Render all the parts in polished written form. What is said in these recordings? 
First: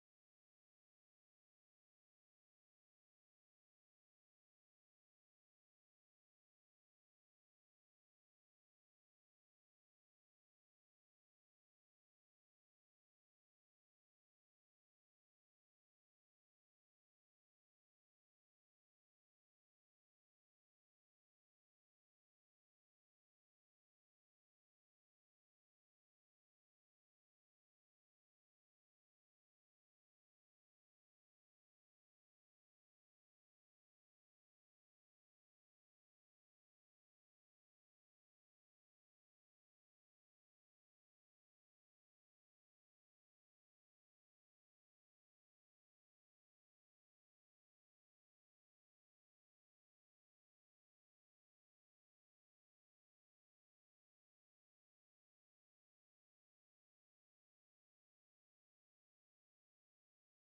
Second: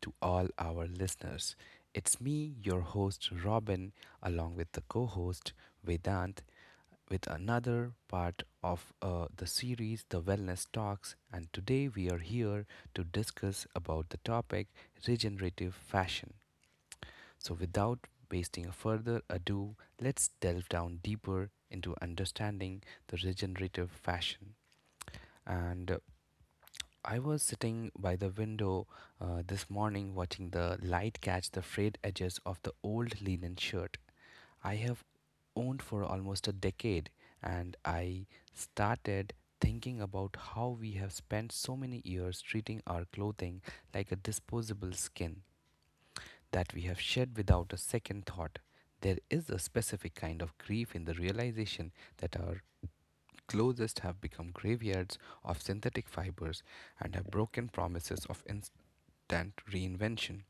to all our listeners. It's me, your host Robin, along with the co host Vedant, with another part of the series The Wellness Talks. And today we are here to discuss about the topic regenerative fashion. So, without wasting further ado, let's delve down deeper into understanding the regenerative fashion. And I was sitting by the window this morning watching the light catch the frayed edges of the old linen shirt I have owned for almost a decade, and I started thinking about how we have spent so many years treating our clothing like a disposable skin that we have shed without a second thought. There is a specific kind of grief in the realization that our closest have become graveyards of synthetic fibers and have broken promises of instant reinvention.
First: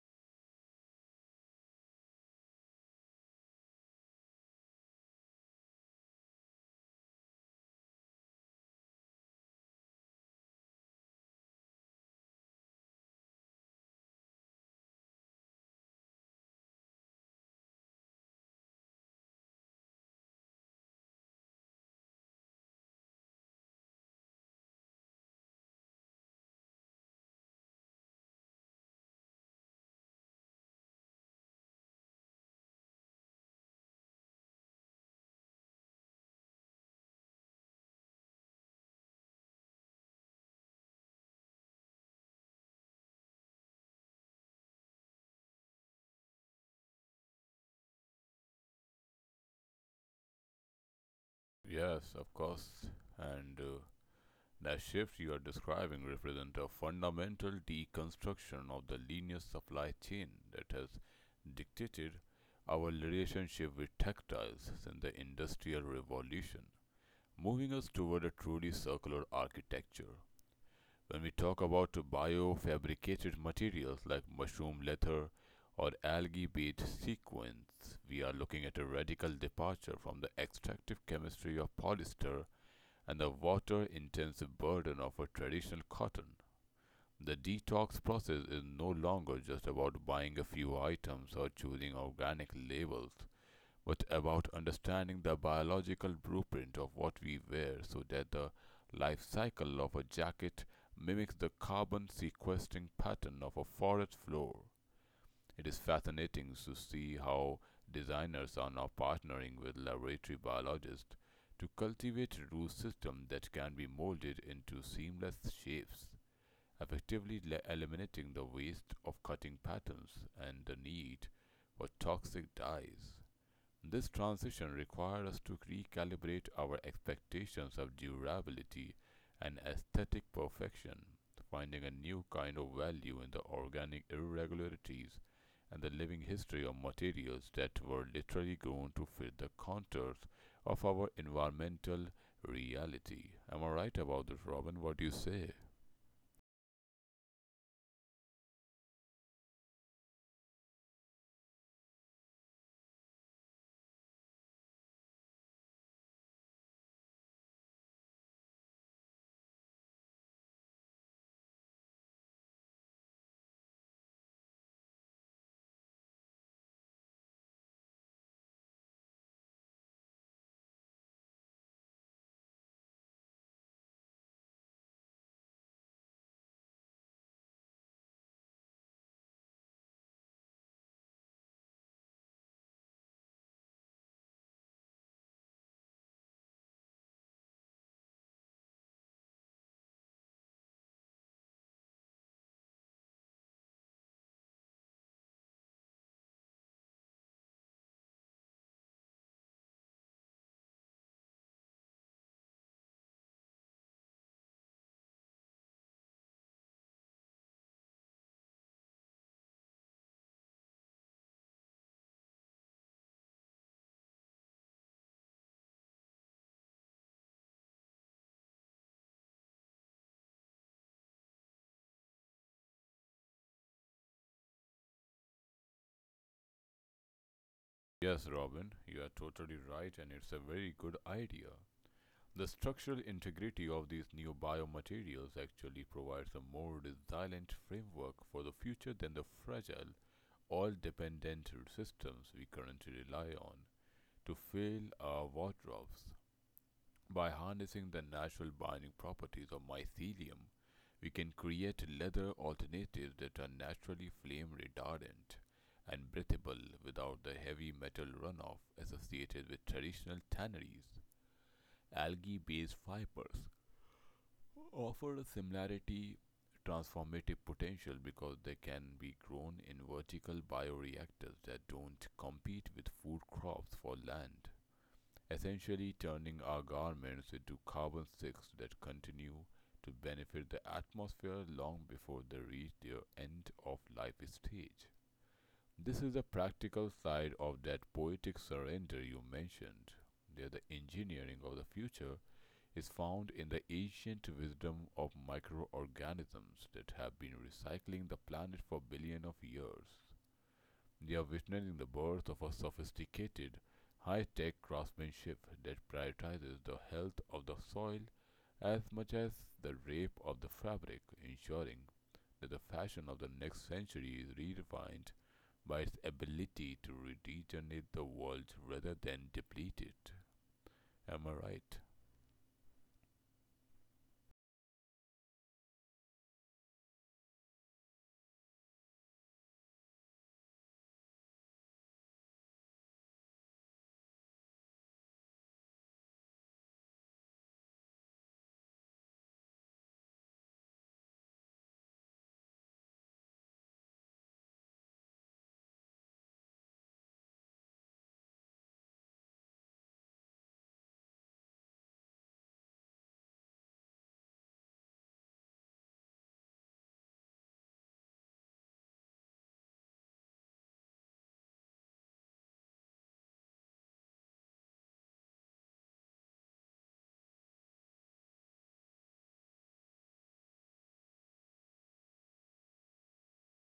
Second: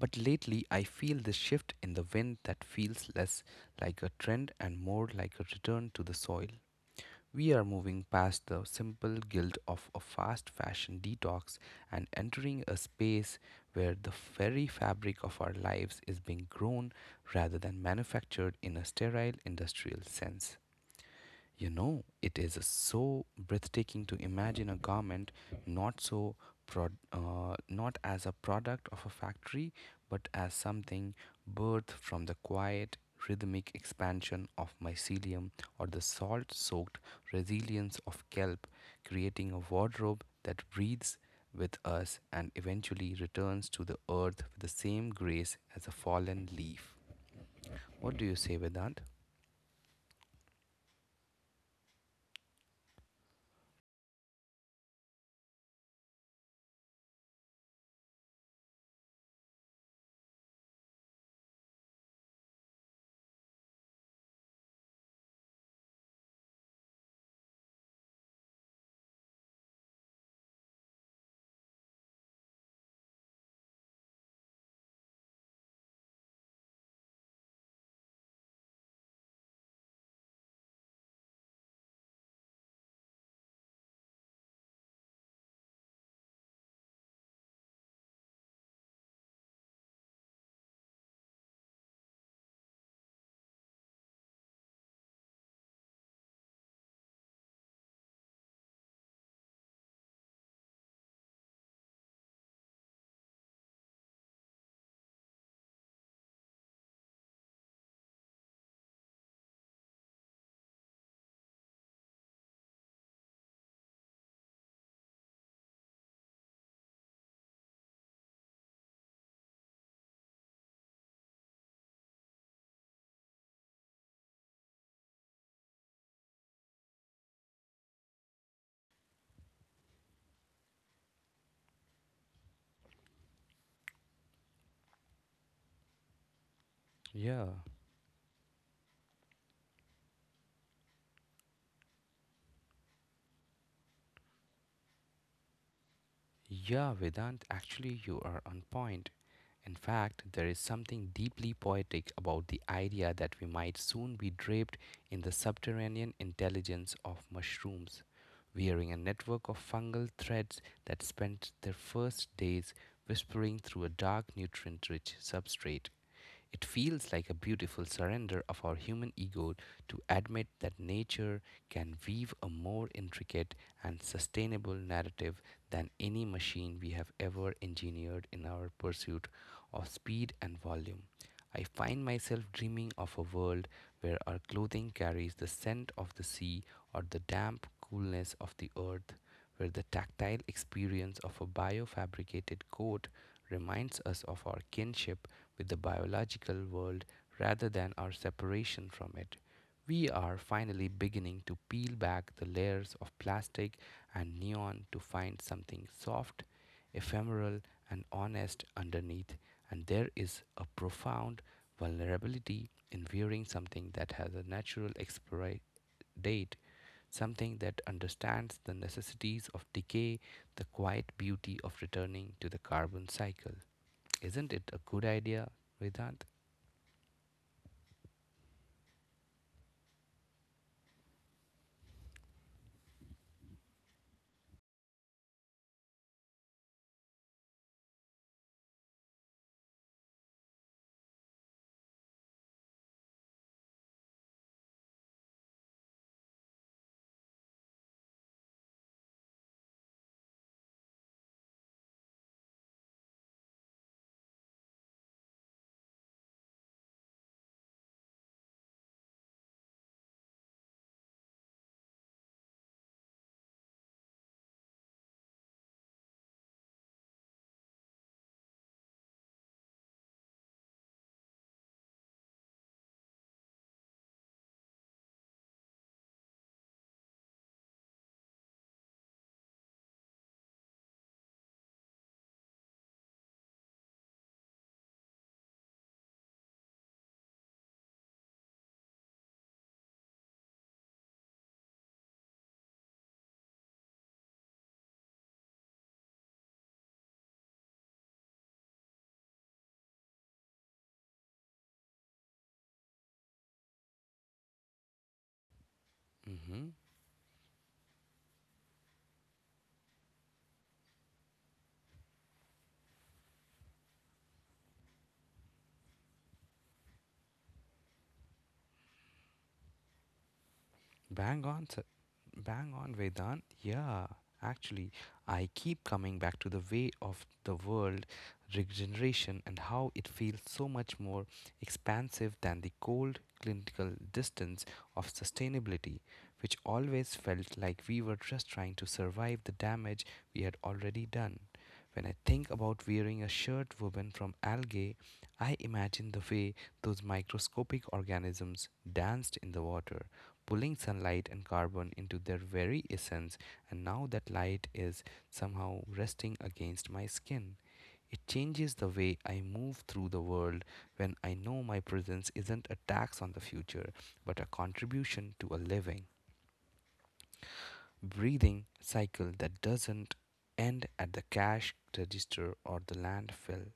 But lately, I feel this shift in the wind that feels less like a trend and more like a return to the soil. We are moving past the simple guilt of a fast fashion detox and entering a space where the very fabric of our lives is being grown rather than manufactured in a sterile industrial sense. You know, it is so breathtaking to imagine a garment not so not as a product of a factory, but as something birthed from the quiet, rhythmic expansion of mycelium or the salt-soaked resilience of kelp, creating a wardrobe that breathes with us and eventually returns to the earth with the same grace as a fallen leaf. What do you say, Vedant? Yes, of course. And that shift you are describing represents a fundamental deconstruction of the linear supply chain that has dictated our relationship with textiles since the Industrial Revolution, moving us toward a truly circular architecture. When we talk about biofabricated materials like mushroom leather or algae based sequins, we are looking at a radical departure from the extractive chemistry of polyester and the water intensive burden of a traditional cotton. The detox process is no longer just about buying a few items or choosing organic labels, but about understanding the biological blueprint of what we wear so that the life cycle of a jacket mimics the carbon sequestering pattern of a forest floor. It is fascinating to see how designers are now partnering with laboratory biologists to cultivate root systems that can be molded into seamless shapes, effectively eliminating the waste of cutting patterns and the need for toxic dyes. This transition required us to recalibrate our expectations of durability and aesthetic perfection, finding a new kind of value in the organic irregularities and the living history of Yeah, materials that were literally grown to fit the contours of our environmental reality. Am I right about this, Robin? What do you say? yeah, Vedant, actually, you are on point. In fact, there is something deeply poetic about the idea that we might soon be draped in the subterranean intelligence of mushrooms, wearing a network of fungal threads that spent their first days whispering through a dark nutrient rich substrate. It feels like a beautiful surrender of our human ego to admit that nature can weave a more intricate and sustainable narrative than any machine we have ever engineered in our pursuit of speed and volume. I find myself dreaming of a world where our clothing carries the scent of the sea or the damp coolness of the earth, where the tactile experience of a biofabricated coat reminds us of our kinship with the biological world rather than our separation from it. We are finally beginning to peel back the layers of plastic and neon to find something soft, ephemeral, and honest underneath, and there is a profound vulnerability in wearing something that has a natural expiry date, something that understands the necessities of decay, the quiet beauty of returning to the carbon cycle. Isn't it a good idea, Vedant? Yes, Robin, you are totally right, and it's a very good idea. The structural integrity of these new biomaterials actually provides a more resilient framework for the future than the fragile, oil dependent systems we currently rely on to fill our wardrobes. By harnessing the natural binding properties of mycelium, we can create leather alternatives that are naturally flame retardant and breathable without the heavy metal runoff associated with traditional tanneries. Algae based fibers offer a similarity transformative potential because they can be grown in vertical bioreactors that don't compete with food crops for land, essentially turning our garments into carbon sinks that continue to benefit the atmosphere long before they reach their end of life stage. This is the practical side of that poetic surrender you mentioned. They're the engineering of the future is found in the ancient wisdom of microorganisms that have been recycling the planet for billions of years. They are witnessing the birth of a sophisticated, high tech craftsmanship that prioritizes Mm-hmm. the health of the soil as much as the drape of the fabric, ensuring that the fashion of the next century is redefined by its ability to regenerate the world rather than deplete it. Am I Bang on, right? sir. Bang on, Vedant. Yeah, actually, I keep coming back to the way of the world regeneration and how it feels so much more expansive than the cold clinical distance of sustainability, which always felt like we were just trying to survive the damage we had already done. When I think about wearing a shirt woven from algae, I imagine the way those microscopic organisms danced in the water, pulling sunlight and carbon into their very essence, and now that light is somehow resting against my skin. It changes the way I move through the world when I know my presence isn't a tax on the future, but a contribution to a living breathing cycle that doesn't end at the cash register or the landfill.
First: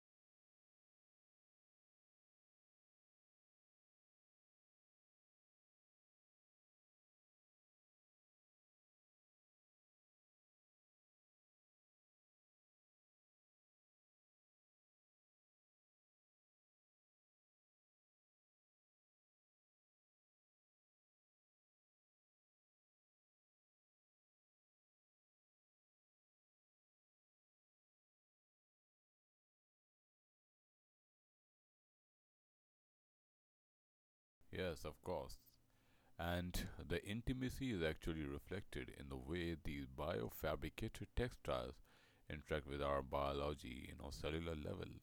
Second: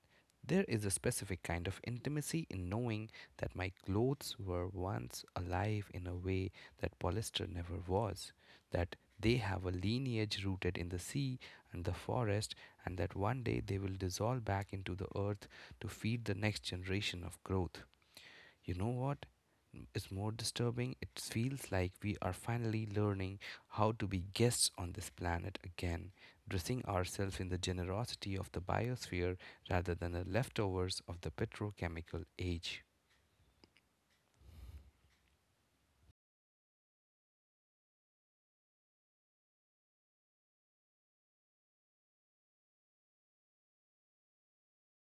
There is a specific kind of intimacy in knowing that my clothes were once alive in a way that polyester never was, that they have a lineage rooted in the sea and the forest, and that one day they will dissolve back into the earth to feed the next generation of growth. You know what is more disturbing? It feels like we are finally learning how to be guests on this planet again, dressing ourselves in the generosity of the biosphere rather than the leftovers of the petrochemical age. Yes, of course. And the intimacy is actually reflected in the way these biofabricated textiles interact with our biology in a cellular level,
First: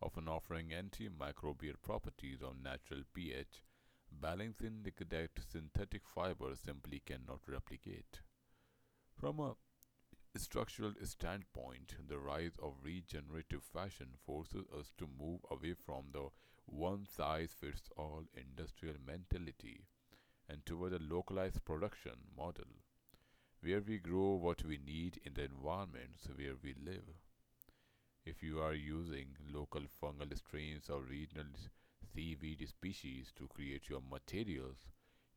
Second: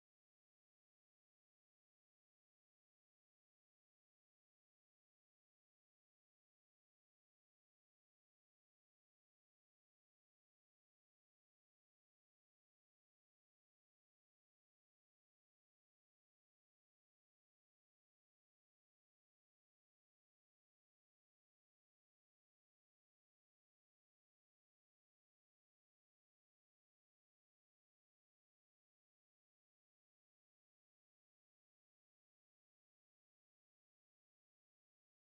often offering antimicrobial properties on natural pH, balancing that synthetic fibers simply cannot replicate. From a structural standpoint, the rise of regenerative fashion forces us to move away from the one size fits all industrial mentality and toward a localized production model where we grow what we need in the environments where we live. If you are using local fungal strains or regional seaweed species to create your materials,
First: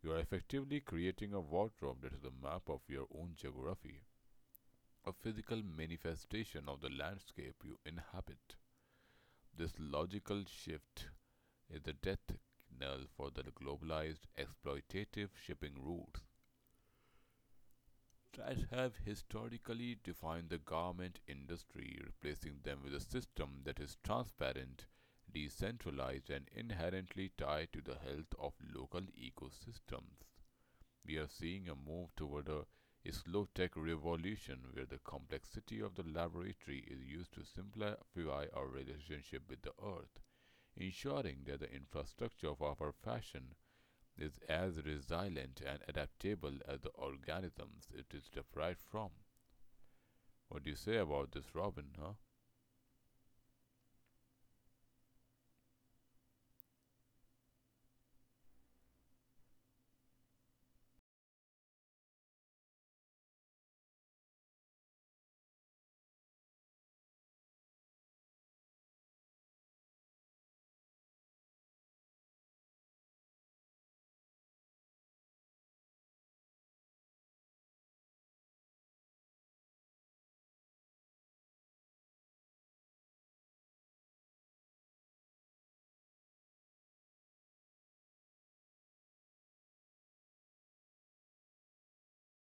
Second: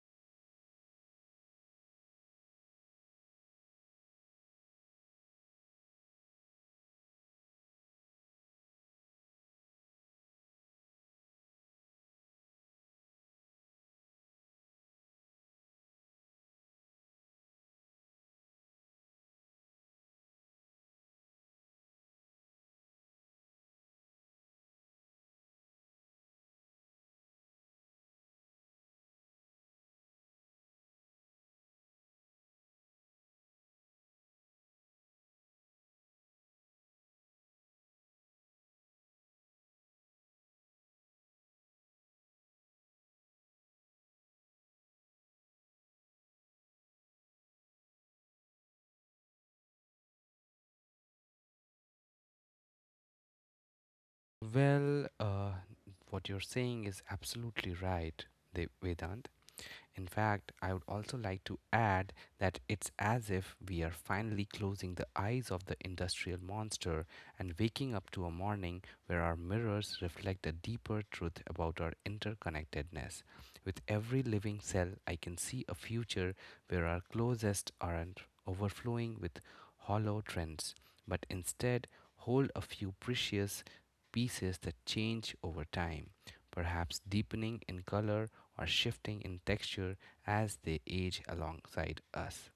you are effectively creating a wardrobe that is a map of your own geography, a physical manifestation of the landscape you inhabit. This logical shift is the death knell for the globalized exploitative shipping routes that have historically defined the garment industry, replacing them with a system that is transparent, decentralized, and inherently tied to the health of local ecosystems. We are seeing a move toward a slow tech revolution where the complexity of the laboratory is used to simplify our relationship with the earth, ensuring that the infrastructure of our fashion is as resilient and adaptable as the organisms it is derived from. What do you say about this, Robin, huh? Well, what you're saying is absolutely right, Vedant. In fact, I would also like to add that it's as if we are finally closing the eyes of the industrial monster and waking up to a morning where our mirrors reflect a deeper truth about our interconnectedness. With every living cell, I can see a future where our closest aren't overflowing with hollow trends, but instead hold a few precious pieces that change over time, perhaps deepening in color or shifting in texture as they age alongside us.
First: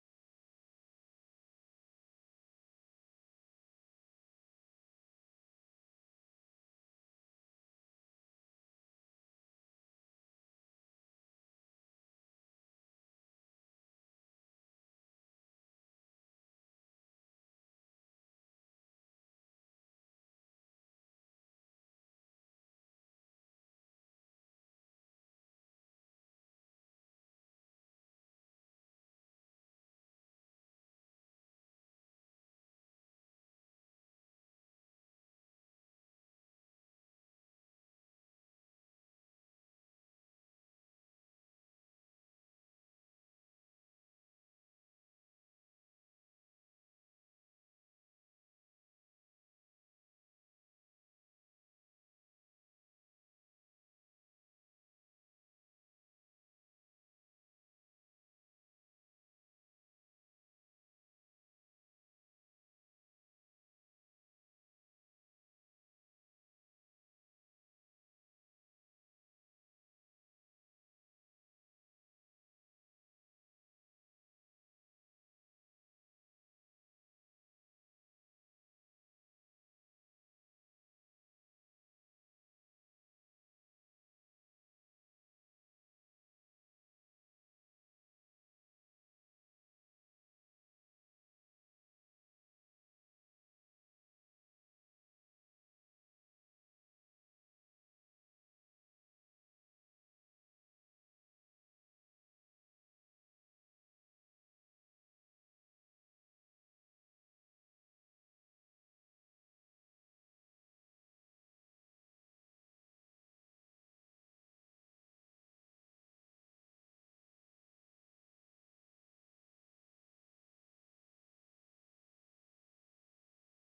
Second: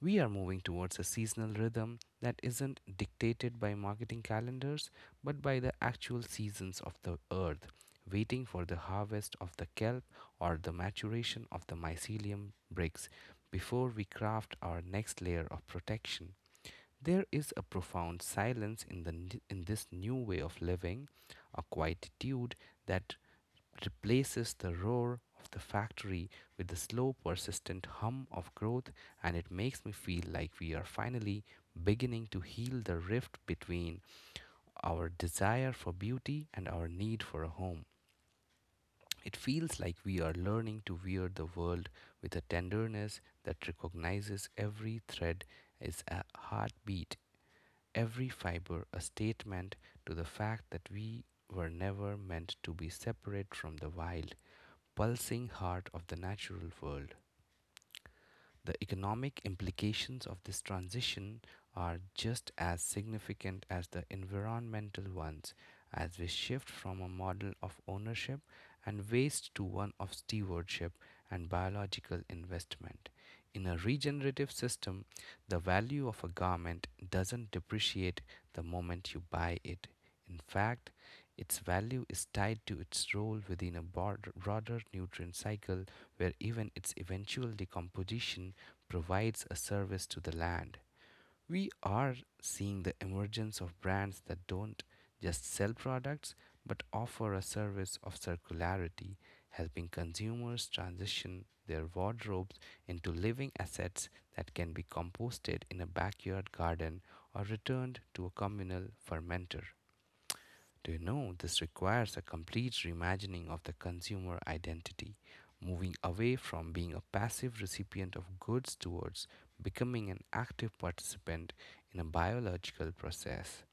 We are moving towards a seasonal rhythm that isn't dictated by marketing calendars but by the actual seasons of the earth, waiting for the harvest of the kelp or the maturation of the mycelium bricks before we craft our next layer of protection. There is a profound silence in this new way of living, a quietude that replaces the roar of the factory with the slow, persistent hum of growth, and it makes me feel like we are finally beginning to heal the rift between our desire for beauty and our need for a home. It feels like we are learning to wear the world with a tenderness that recognizes every thread is a heartbeat, every fiber a statement to the fact that we were never meant to be separate from the wild, pulsing heart of the natural world. The economic implications of this transition are just as significant as the environmental ones, as we shift from a model of ownership and waste to one of stewardship and biological investment. In a regenerative system, the value of a garment doesn't depreciate the moment you buy it. In fact, its value is tied to its role within a broader nutrient cycle where even its eventual decomposition provides a service to the land. We are seeing the emergence of brands that don't just sell products but offer a service of circularity, helping consumers transition their wardrobes into living assets that can be composted in a backyard garden or returned to a communal fermenter. Do you know this requires a complete reimagining of the consumer identity, moving away from being a passive recipient of goods towards becoming an active participant in a biological process?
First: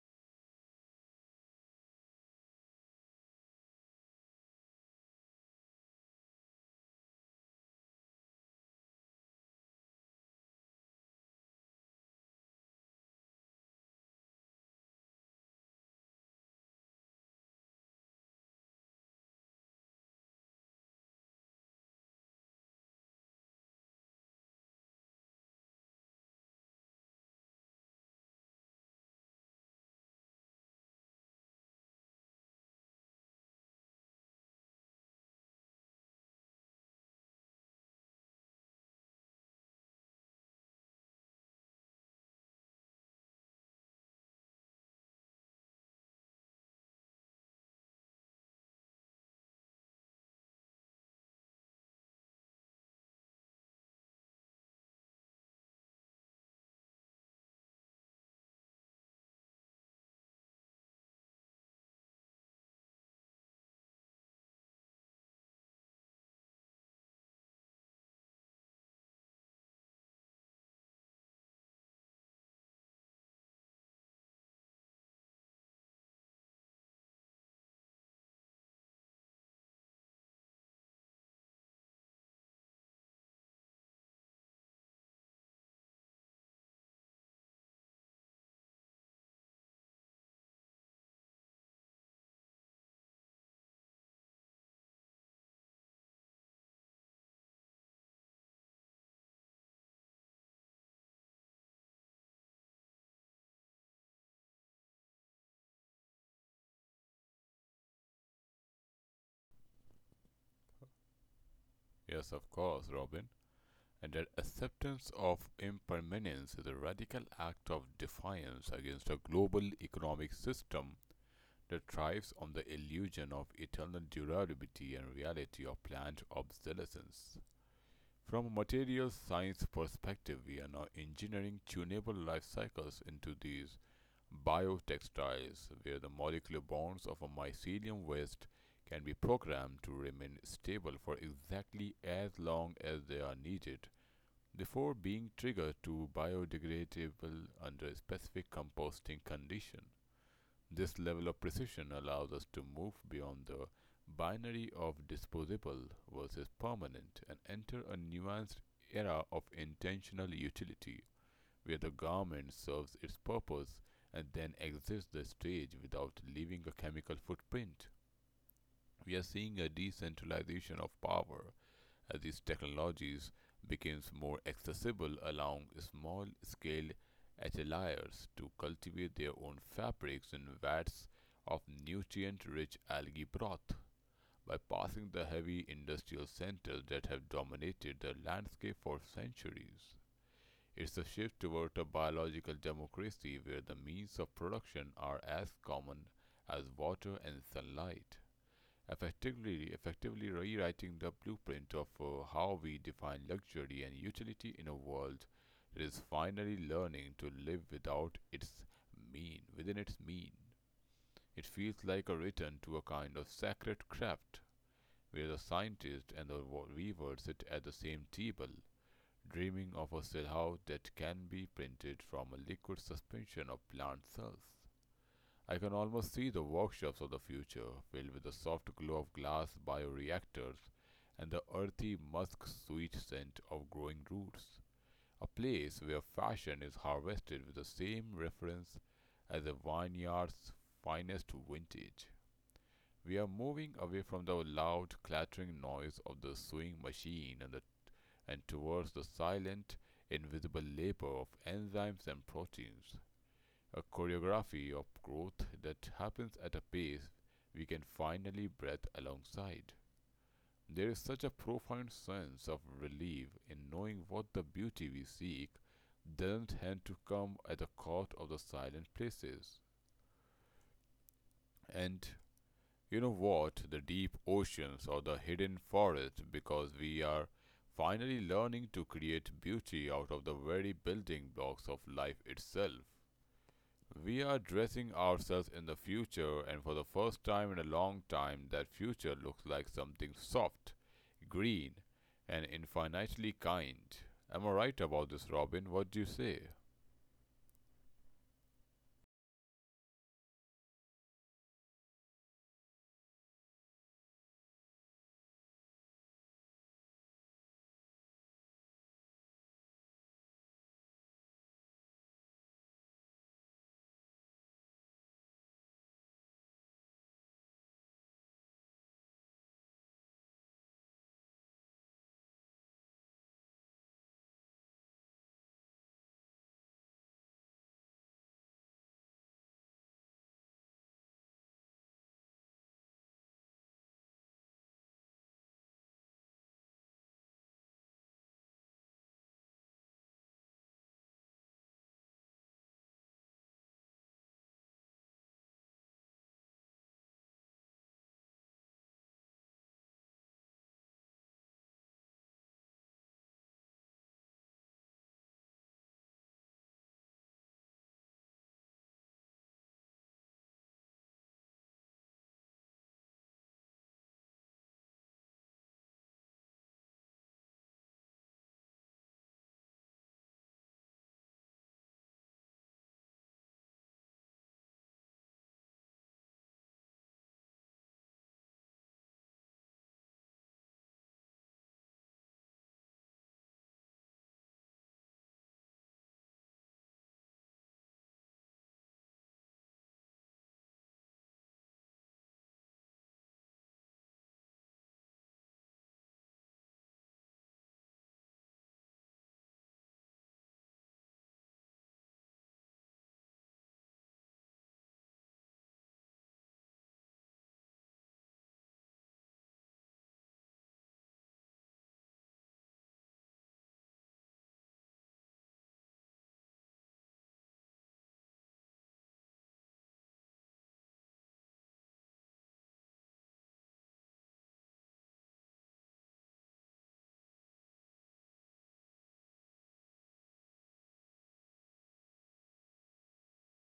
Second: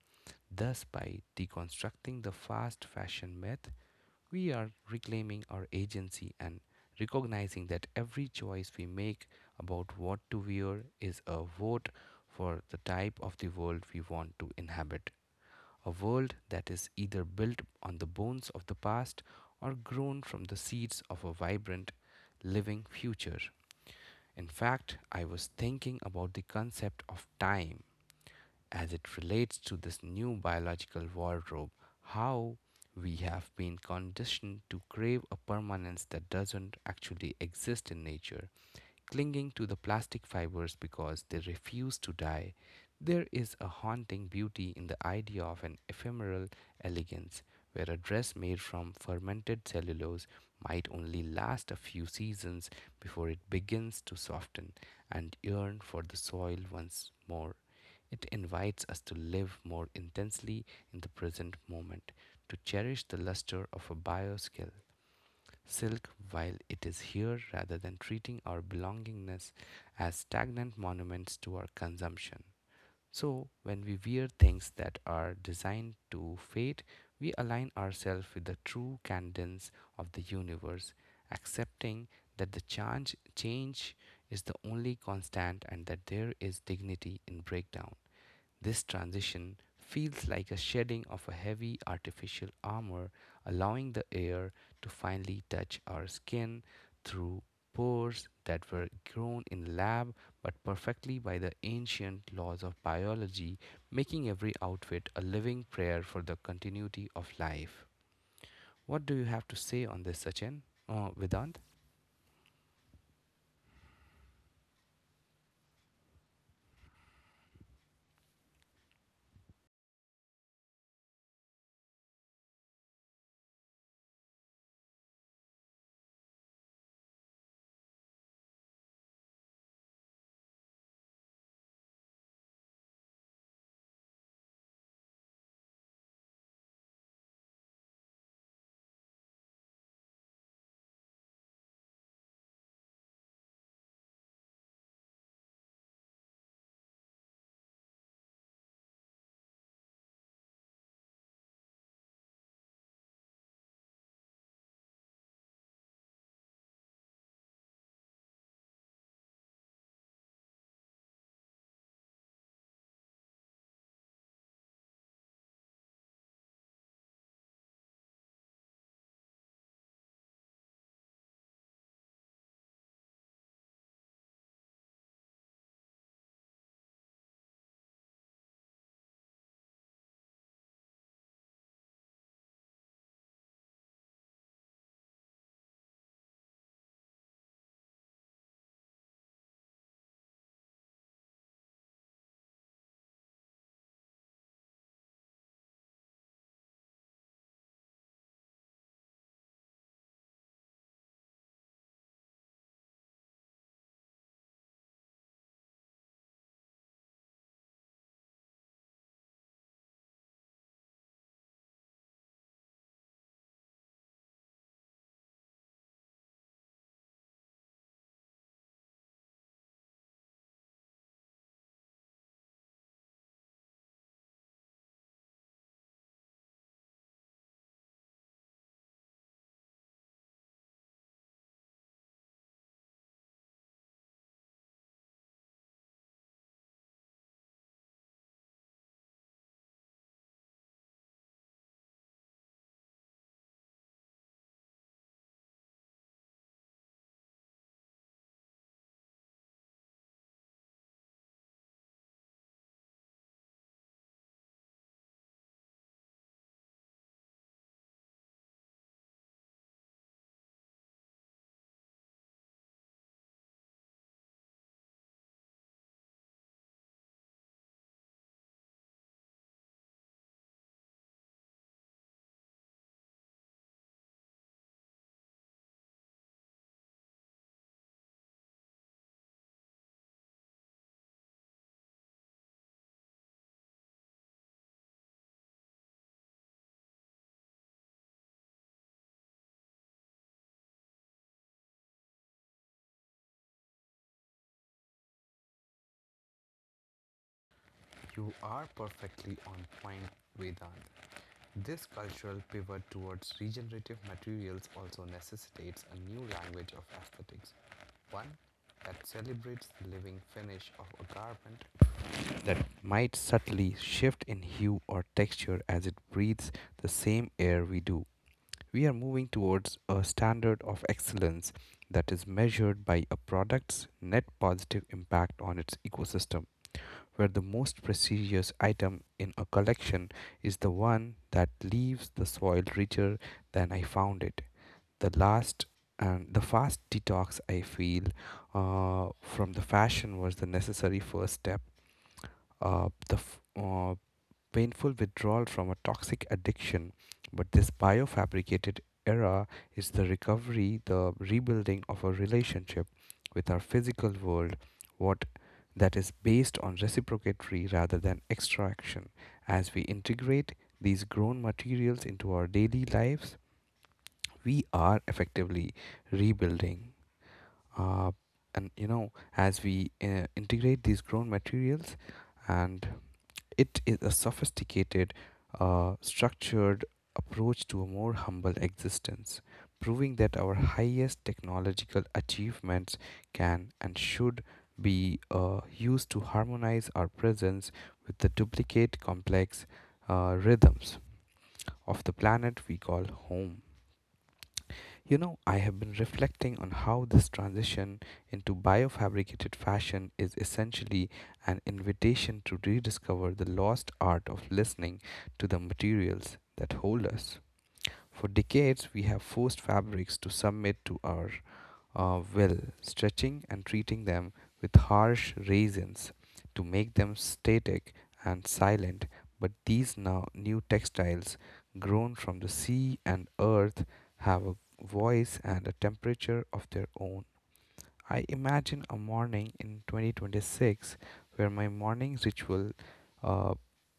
Thus, by deconstructing the fast fashion myth, we are reclaiming our agency and recognizing that every choice we make about what to wear is a vote for the type of the world we want to inhabit, a world that is either built on the bones of the past or grown from the seeds of a vibrant, living future. In fact, I was thinking about the concept of time as it relates to this new biological wardrobe, how we have been conditioned to crave a permanence that doesn't actually exist in nature, clinging to the plastic fibers because they refuse to die. There is a haunting beauty in the idea of an ephemeral elegance where a dress made from fermented cellulose might only last a few seasons before it begins to soften and yearn for the soil once more. It invites us to live more intensely in the present moment, to cherish the luster of a bioskill silk while it is here rather than treating our belongingness as stagnant monuments to our consumption. So, when we wear things that are designed to fade, we align ourselves with the true cadence of the universe, accepting that the change is the only constant and that there is dignity in breakdown. This transition feels like a shedding of a heavy artificial armor, allowing the air to finally touch our skin through pores that were grown in lab but perfectly by the ancient laws of biology, making every outfit a living prayer for the continuity of life. What do you have to say on this, Sachin? Vedant? Yes, of course, Robin. And that acceptance of impermanence is a radical act of defiance against a global economic system that thrives on the illusion of eternal durability and reality of planned obsolescence. From a materials science perspective, we are now engineering tunable life cycles into these biotextiles, where the molecular bonds of a mycelium waste can be programmed to remain stable for exactly as long as they are needed before being triggered to biodegradable under specific composting conditions. This level of precision allows us to move beyond the binary of disposable versus permanent and enter a nuanced era of intentional utility, where the garment serves its purpose and then exits the stage without leaving a chemical footprint. We are seeing a decentralization of power as these technologies becomes more accessible, allowing small-scale ateliers to cultivate their own fabrics in vats of nutrient-rich algae broth. By passing the heavy industrial centers that have dominated the landscape for centuries, it's a shift toward a biological democracy where the means of production are as common as water and sunlight, effectively rewriting the blueprint of how we define luxury and utility in a world that is finally learning to live without its mean within its mean. It feels like a return to a kind of sacred craft where the scientist and the weaver sit at the same table, dreaming of a cell house that can be printed from a liquid suspension of plant cells. I can almost see the workshops of the future filled with the soft glow of glass bioreactors and the earthy musk sweet scent of growing roots. A place where fashion is harvested with the same reference as a vineyard's finest vintage. We are moving away from the loud clattering noise of the sewing machine and towards the silent, invisible labor of enzymes and proteins, a choreography of growth that happens at a pace we can finally breathe alongside. There is such a profound sense of relief in knowing what the beauty we seek doesn't have to come at the cost of the silent places. And you know what? The deep oceans or the hidden forests, because we are finally learning to create beauty out of the very building blocks of life itself. We are dressing ourselves in the future, and for the first time in a long time, that future looks like something soft, green, and infinitely kind. Am I right about this, Robin? What do you say? You are perfectly on point, Vedant. This cultural pivot towards regenerative materials also necessitates a new language of aesthetics, one that celebrates the living finish of a garment that might subtly shift in hue or texture as it breathes the same air we do. We are moving towards a standard of excellence that is measured by a product's net positive impact on its ecosystem, where the most precious item in a collection is the one that leaves the soil richer than I found it. The last and the fast detox I feel from the fashion was the necessary first step. The painful withdrawal from a toxic addiction. But this biofabricated era is the recovery, the rebuilding of a relationship with our physical world, what that is based on reciprocatory rather than extraction. As we integrate these grown materials into our daily lives, we are effectively rebuilding. Uh, and you know, as we integrate these grown materials and it is a sophisticated, structured approach to a more humble existence, proving that our highest technological achievements can and should be used to harmonize our presence with the duplicate complex rhythms of the planet we call home. You know, I have been reflecting on how this transition into biofabricated fashion is essentially an invitation to rediscover the lost art of listening to the materials that hold us. For decades, we have forced fabrics to submit to our well, stretching and treating them with harsh raisins to make them static and silent. But these now new textiles grown from the sea and earth have a voice and a temperature of their own. I imagine a morning in 2026 where my morning ritual uh,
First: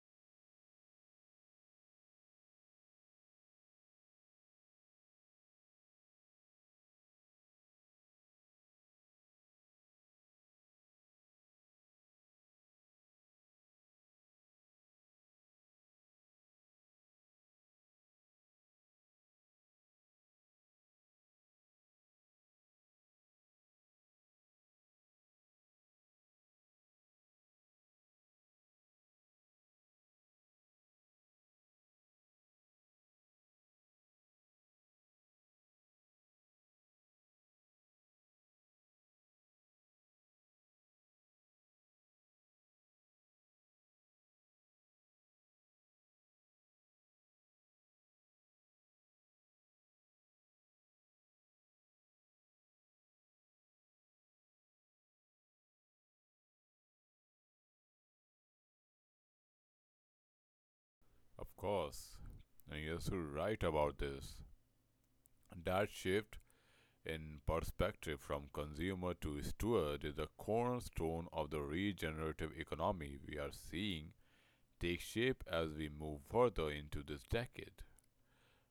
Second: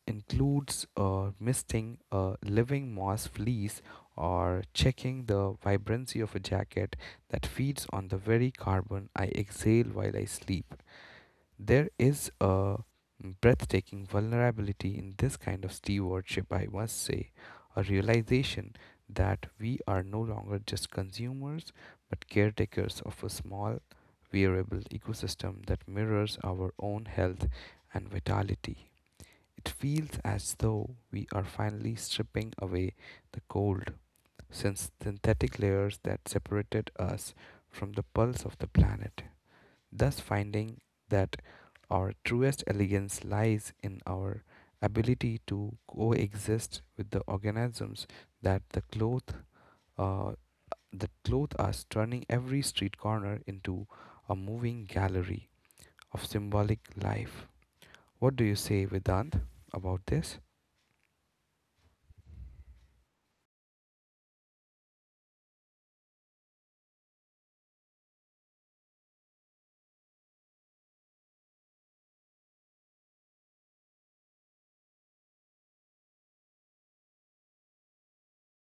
includes misting a living moss fleece or checking the vibrancy of a jacket that feeds on the very carbon I exhale while I sleep. There is a breathtaking vulnerability in this kind of stewardship, I must say, a realization that we are no longer just consumers but caretakers of a small, variable ecosystem that mirrors our own health and vitality. It feels as though we are finally stripping away the cold, since synthetic layers that separated us from the pulse of the planet thus finding that our truest elegance lies in our ability to coexist with the organisms that the cloth uh, that clothe us, turning every street corner into a moving gallery of symbolic life. What do you say, Vedant, about this? Of course. And yes, you're so right about this. That shift in perspective from consumer to steward is the cornerstone of the regenerative economy we are seeing take shape as we move further into this decade.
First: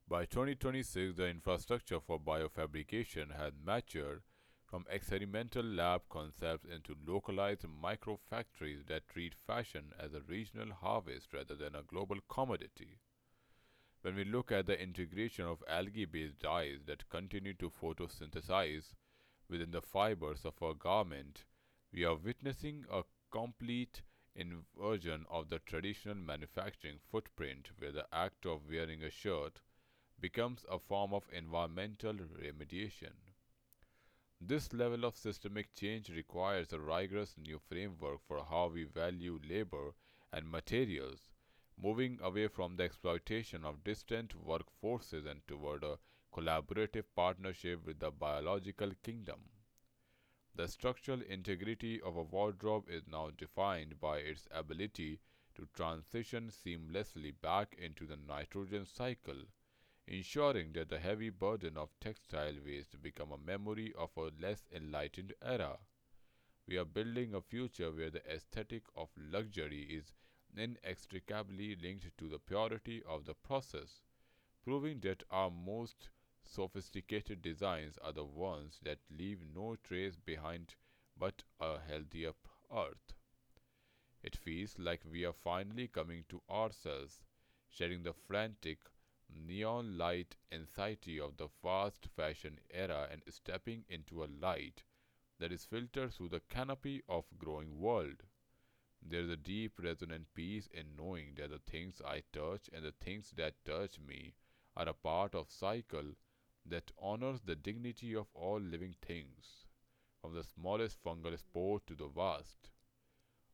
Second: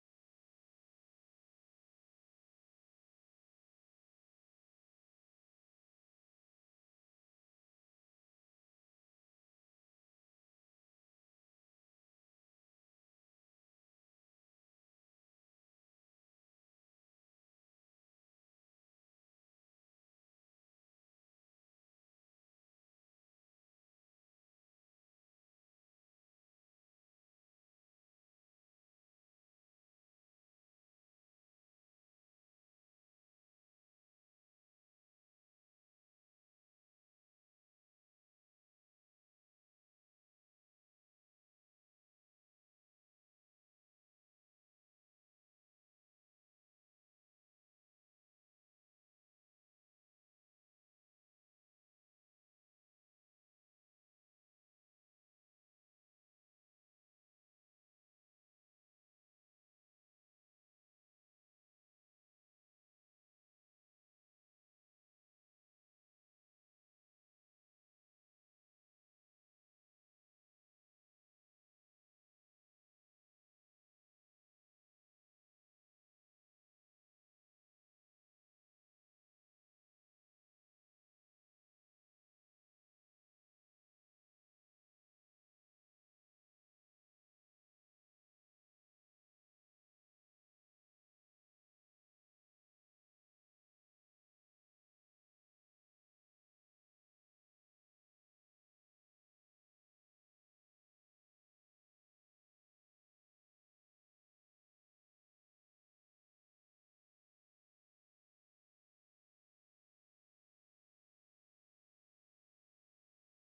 By 2026, the infrastructure for biofabrication had matured from experimental lab concepts into localized micro factories that treat fashion as a regional harvest rather than a global commodity. When we look at the integration of algae based dyes that continue to photosynthesize within the fibers of our garment, we are witnessing a complete inversion of the traditional manufacturing footprint where the act of wearing a shirt becomes a form of environmental remediation. This level of systemic change requires a rigorous new framework for how we value labor and materials, moving away from the exploitation of distant workforces and toward a collaborative partnership with the biological kingdom. The structural integrity of a wardrobe is now defined by its ability to transition seamlessly back into the nitrogen cycle, ensuring that the heavy burden of textile waste become a memory of a less enlightened era. We are building a future where the aesthetic of luxury is inextricably linked to the purity of the process, proving that our most sophisticated designs are the ones that leave no trace behind but a healthier earth. It feels like we are finally coming to ourselves, shedding the frantic, neon light anxiety of the fast fashion era and stepping into a light that is filtered through the canopy of growing world. There is a deep resonant peace in knowing that the things I touch and the things that touch me are a part of cycle that honors the dignity of all living things, from the smallest fungal spore to the vast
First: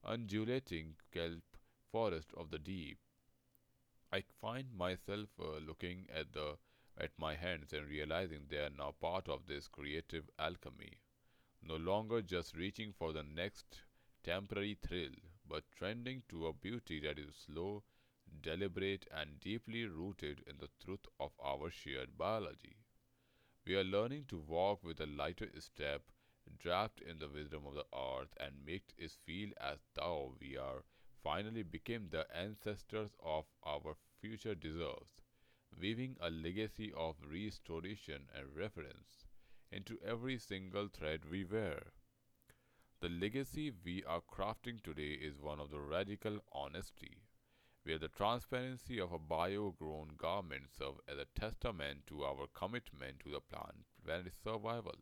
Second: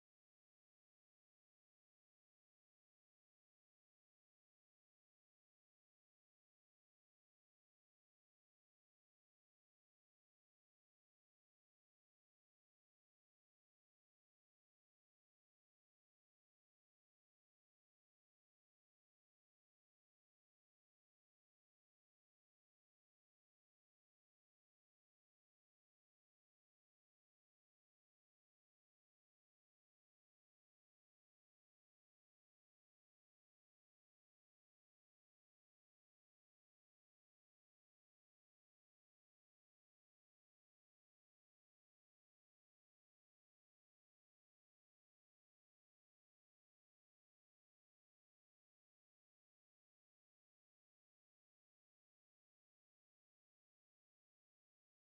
undulating kelp forest of the deep. I find myself looking at the at my hands and realizing they are now part of this creative alchemy, no longer just reaching for the next temporary thrill, but trending to a beauty that is slow, deliberate, and deeply rooted in the truth of our shared biology. We are learning to walk with a lighter step, wrapped in the wisdom of the earth, and make it feel as though we are finally became the ancestors of our future deserves, weaving a legacy of restoration and reference into every single thread we wear. The legacy we are crafting today is one of the radical honesty, where the transparency of our bio-grown garments serve as a testament to our commitment to the planet's survival.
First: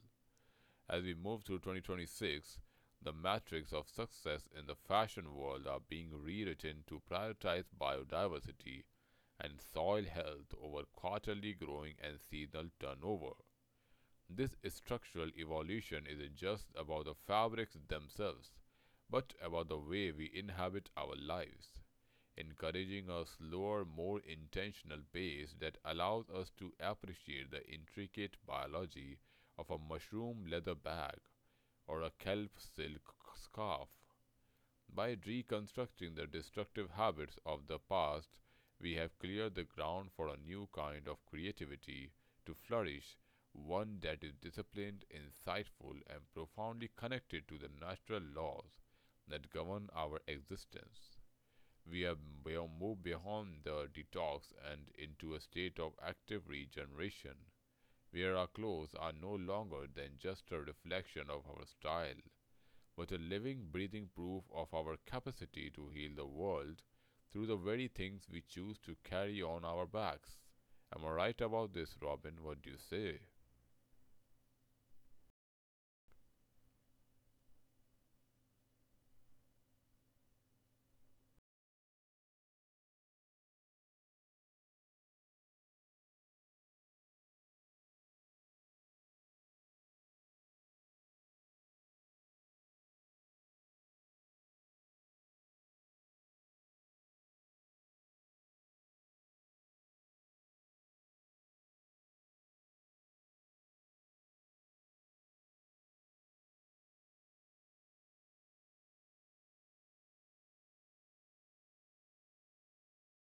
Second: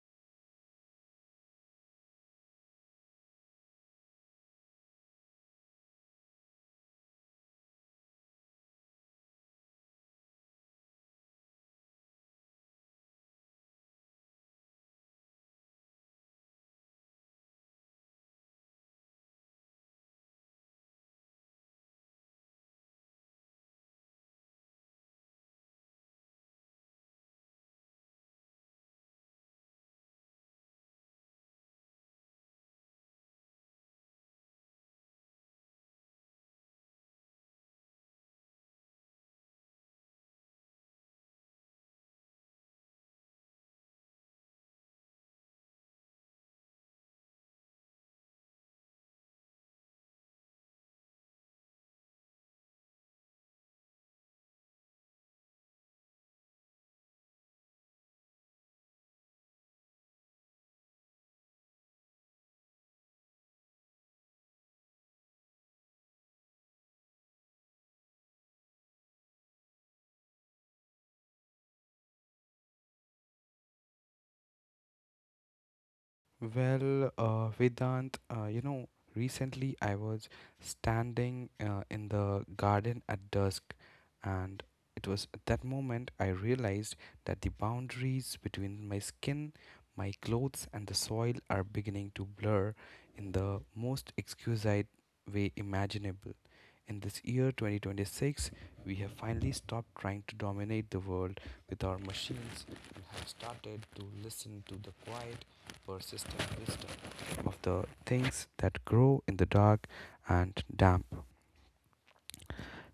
As we move through 2026, the metrics of success in the fashion world are being rewritten to prioritize biodiversity and soil health over quarterly growing and seasonal turnover. This structural evolution isn't just about the fabrics themselves, but about the way we inhabit our lives, encouraging a slower, more intentional pace that allows us to appreciate the intricate biology of a mushroom leather bag or a kelp silk scarf. By reconstructing the destructive habits of the past, we have cleared the ground for a new kind of creativity to flourish, one that is disciplined, insightful, and profoundly connected to the natural laws that govern our existence. We have moved beyond the detox and into a state of active regeneration, where our clothes are no longer than just a reflection of our style, was a living, breathing proof of our capacity to heal the world through the very things we choose to carry on our backs. Am I right about this, Robin? What do you say? Well, Vedant, you know, recently I was standing in the garden at dusk, and it was at that moment I realized that the boundaries between my skin, my clothes, and the soil are beginning to blur in the most exquisite way imaginable. In this year 2026, we have finally stopped trying to dominate the world with our machines and have started to listen to the quiet, persistent wisdom of the things that grow in the dark and damp.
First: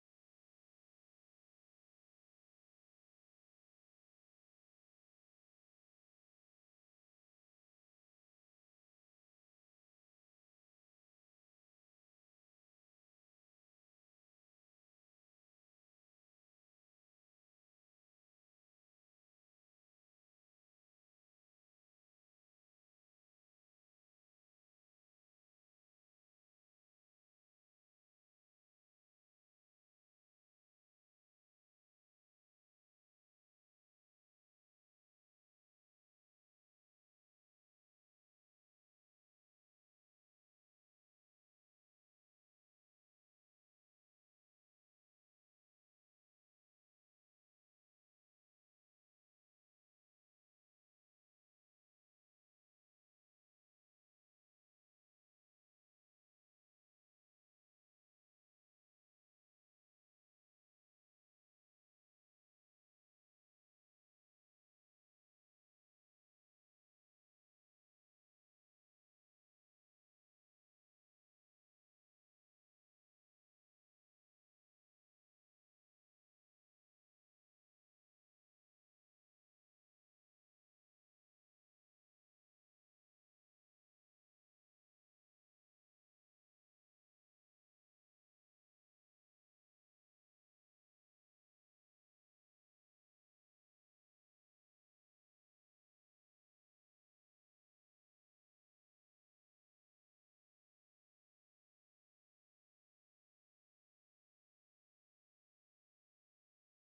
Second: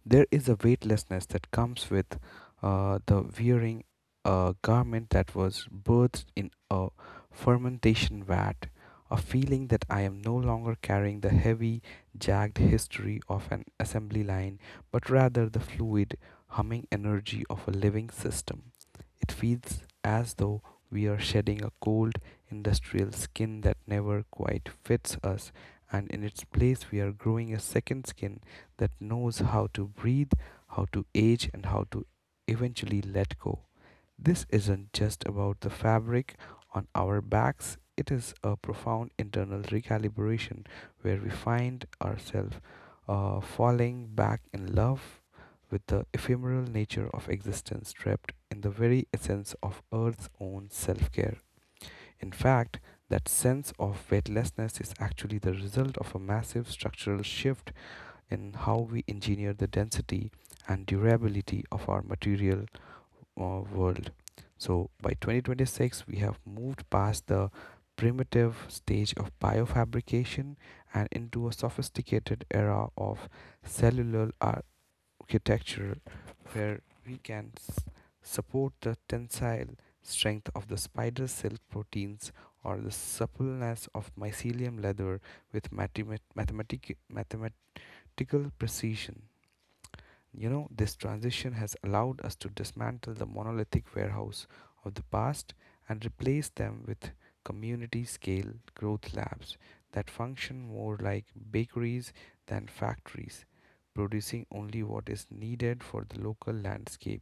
There is a weightlessness that comes with the wearing a garment that was birthed in a fermentation vat, a feeling that I am no longer carrying the heavy, jagged history of an assembly line, but rather the fluid, humming energy of a living system. It feels as though we are shedding a cold, industrial skin that never quite fits us, and in its place, we are growing a second skin that knows how to breathe, how to age, and how to eventually let go. This isn't just about the fabric on our backs. It is a profound internal recalibration where we find ourselves falling back in love with the ephemeral nature of existence trapped in the very essence of Earth's own self care. In fact, that sense of weightlessness is actually the result of a massive structural shift in how we engineer the density and durability of our material world. So by 2026, we have moved past the primitive stage of biofabrication and into a sophisticated era of cellular architecture where we can support the tensile strength of the spider silk proteins or the suppleness of mycelium leather with mathematical precision. You know, this transition has allowed us to dismantle the monolithic warehouse of the past and replace them with community scale growth labs that function more like bakeries than factories, producing only what is needed for the local landscape.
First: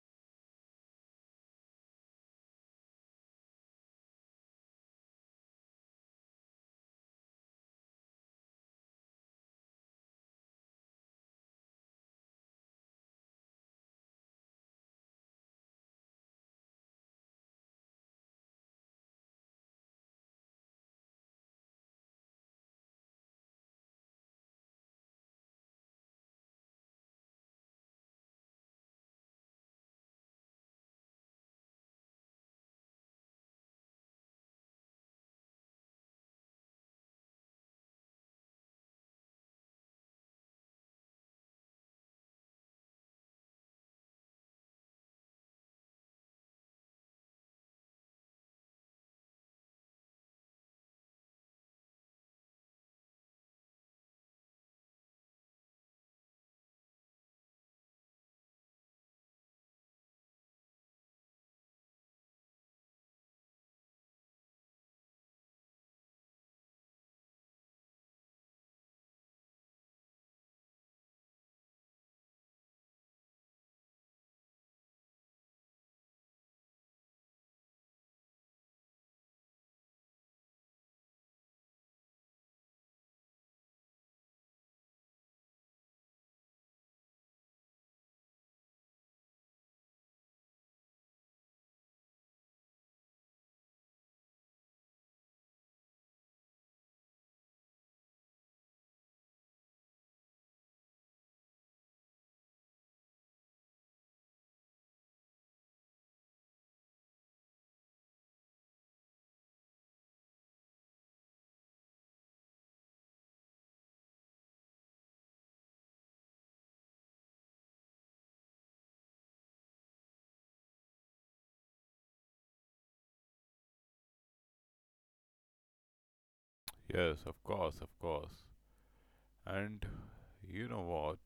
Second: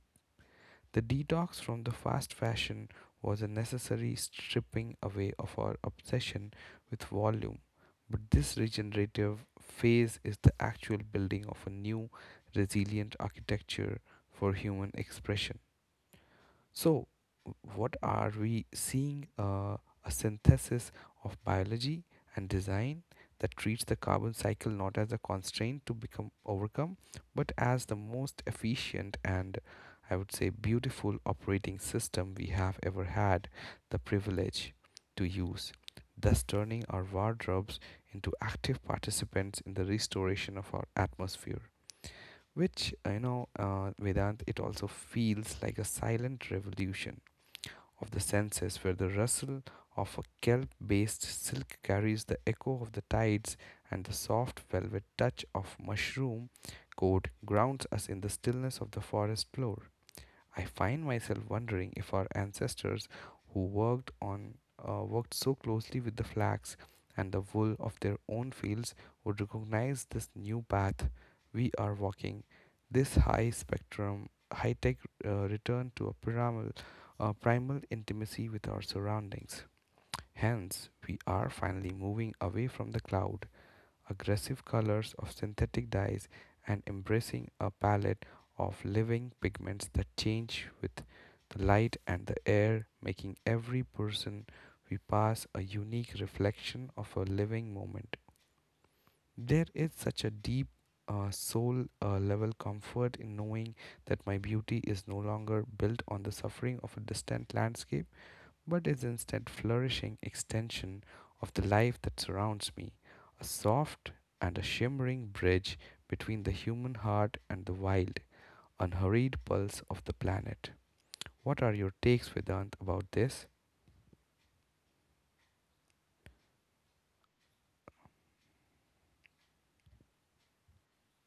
The detox from the fast fashion was a necessary stripping away of our obsession with volume, but this regenerative phase is the actual building of a new, resilient architecture for human expression. So, what are we seeing? A synthesis of biology and design that treats the carbon cycle not as a constraint to become overcome, but as the most efficient and I would say beautiful operating system we have ever had the privilege to use, thus turning our wardrobes into active participants in the restoration of our atmosphere, which you know Vedant, it also feels like a silent revolution of the senses, where the rustle of a kelp based silk carries the echo of the tides and the soft velvet touch of mushroom coat grounds us in the stillness of the forest floor. I find myself wondering if our ancestors who worked on worked so closely with the flax and the wool of their own fields would recognize this new path we are walking, this high spectrum high tech return to a primal intimacy with our surroundings. Hence we are finally moving away from the cloud aggressive colors of synthetic dyes and embracing a palette of living pigments that change with the light and the air, making every person we pass a unique reflection of a living moment. There is such a deep soul level comfort in knowing that my beauty is no longer built on the suffering of a distant landscape but is instead flourishing extension of the life that surrounds me, a soft and a shimmering bridge between the human heart and the wild, unhurried pulse of the planet. What are your takes, Vedant, about this? Yes, of course, of course. And you know what?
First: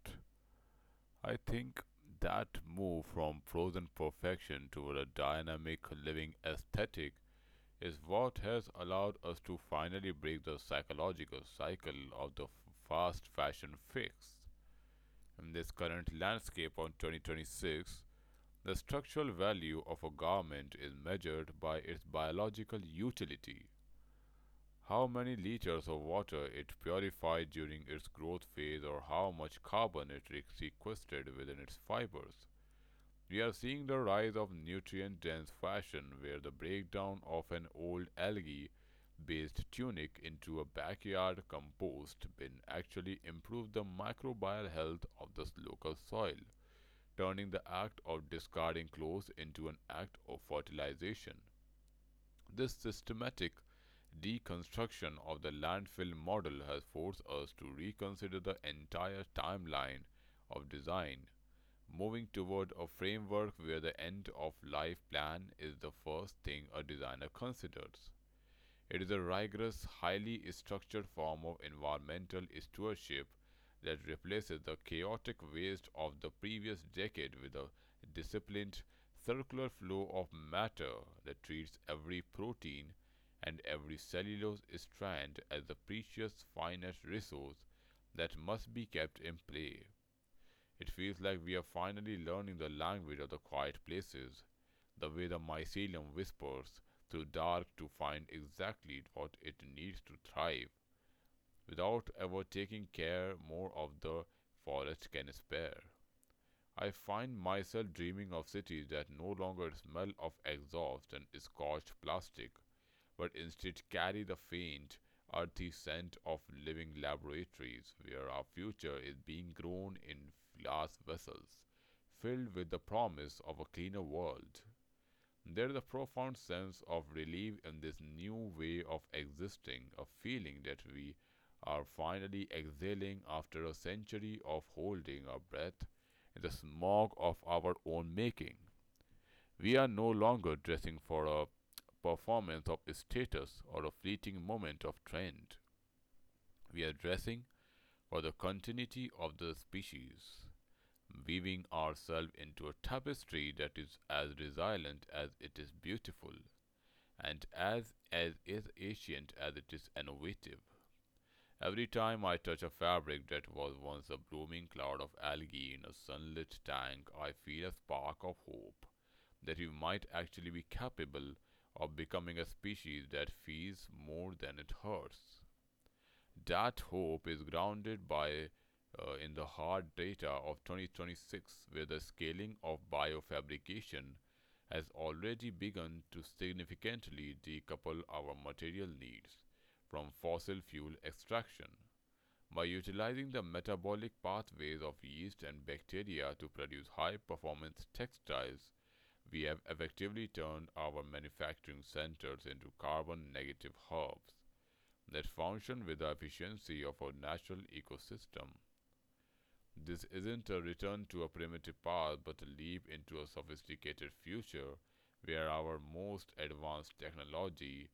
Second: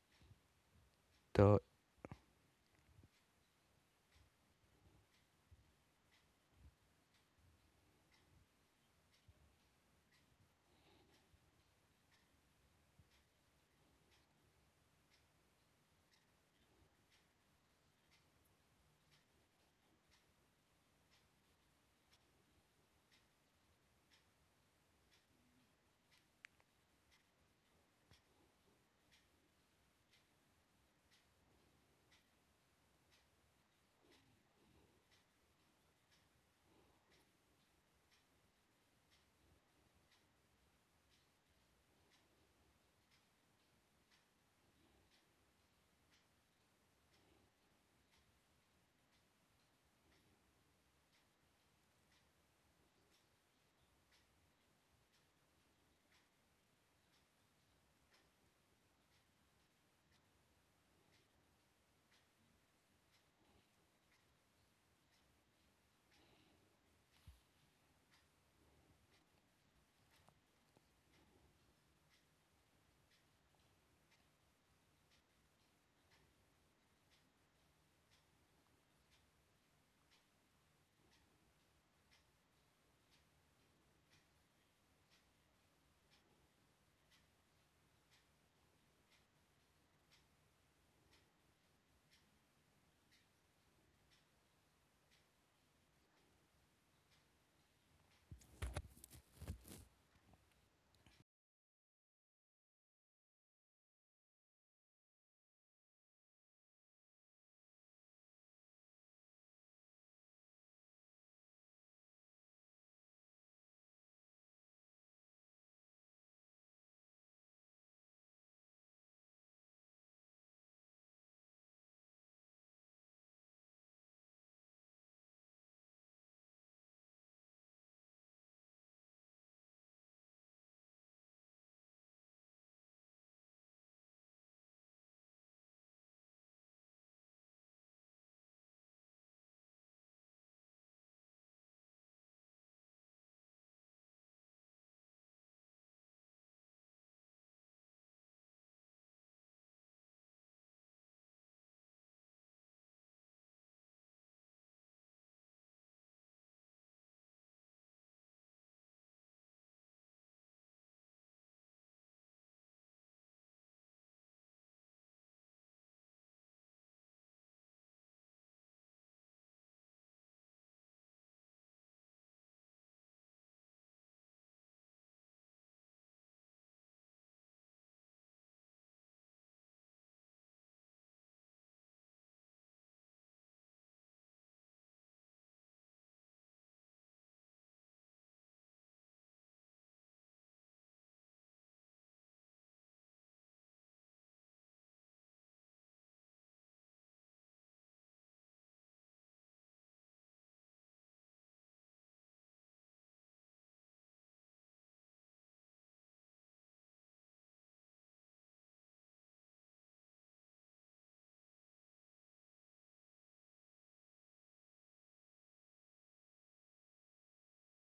I The think that move from frozen perfection toward a dynamic living aesthetic is what has allowed us to finally break the psychological cycle of the fast fashion fix. In this current landscape of 2026, the structural value of a garment is measured by its biological utility. How many liters of water it purified during its growth phase, or how much carbon it sequestered within its fibers. We are seeing the rise of nutrient dense fashion, where the breakdown of an old algae based tunic into a backyard compost bin actually improves the microbial health of the local soil, turning the act of discarding clothes into an act of fertilization. This systematic deconstruction of the landfill model has forced us to reconsider the entire timeline of design, moving toward a framework where the end of life plan is the first thing a designer considers. It is a rigorous, highly structured form of environmental stewardship that replaces the chaotic waste of the previous decade with a disciplined, circular flow of matter that treats every protein and every cellulose strand as the precious finite resource that must be kept in play. It feels like we are finally learning the language of the quiet places, the way the mycelium whispers through dark to find exactly what it needs to thrive, without ever taking care more of the forest can spare. I find myself dreaming of cities that no longer smell of exhaust and scorched plastic, but instead carry the faint, earthy scent of living laboratories where our future is being grown in glass vessels, filled with the promise of a cleaner world. There is a profound sense of relief in this new way of existing, a feeling that we are finally exhaling after a century of holding our breath in the smog of our own making. We are no longer dressing for a performance of status or a fleeting moment of trend. We are dressing for the continuity of the species, weaving ourselves into a tapestry that is as resilient as it is beautiful and as is ancient as it is innovative. Every time I touch a fabric that was once a blooming cloud of algae in a sunlit tank, I feel a spark of hope that we might actually be capable of becoming a species that feels more than it hurts. That hope is grounded by in the hard data of 2026, where the scaling of biofabrication has already begun to significantly decouple our material needs from fossil fuel extraction. By utilizing the metabolic pathways of yeast and bacteria to produce high performance textiles, we have effectively turned our manufacturing centers into carbon negative hubs that function with the efficiency of our natural ecosystem. This isn't a return to a primitive past, but a leap into a sophisticated future where our most advanced technology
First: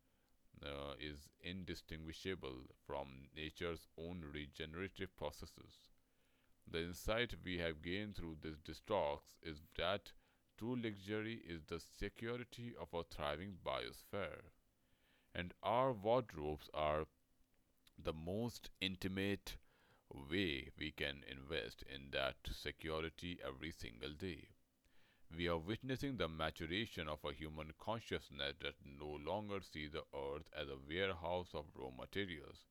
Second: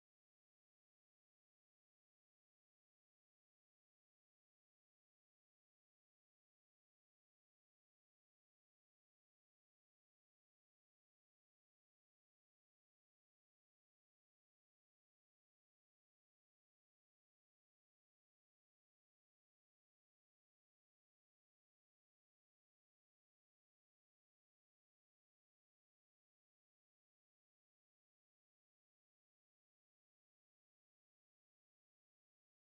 is indistinguishable from nature's own regenerative processes. The insight we have gained through these talks is that true luxury is the security of a thriving biosphere, and our wardrobes are the most intimate way we can invest in that security every single day. We are witnessing the maturation of a human consciousness that no longer sees the earth as a warehouse of raw materials,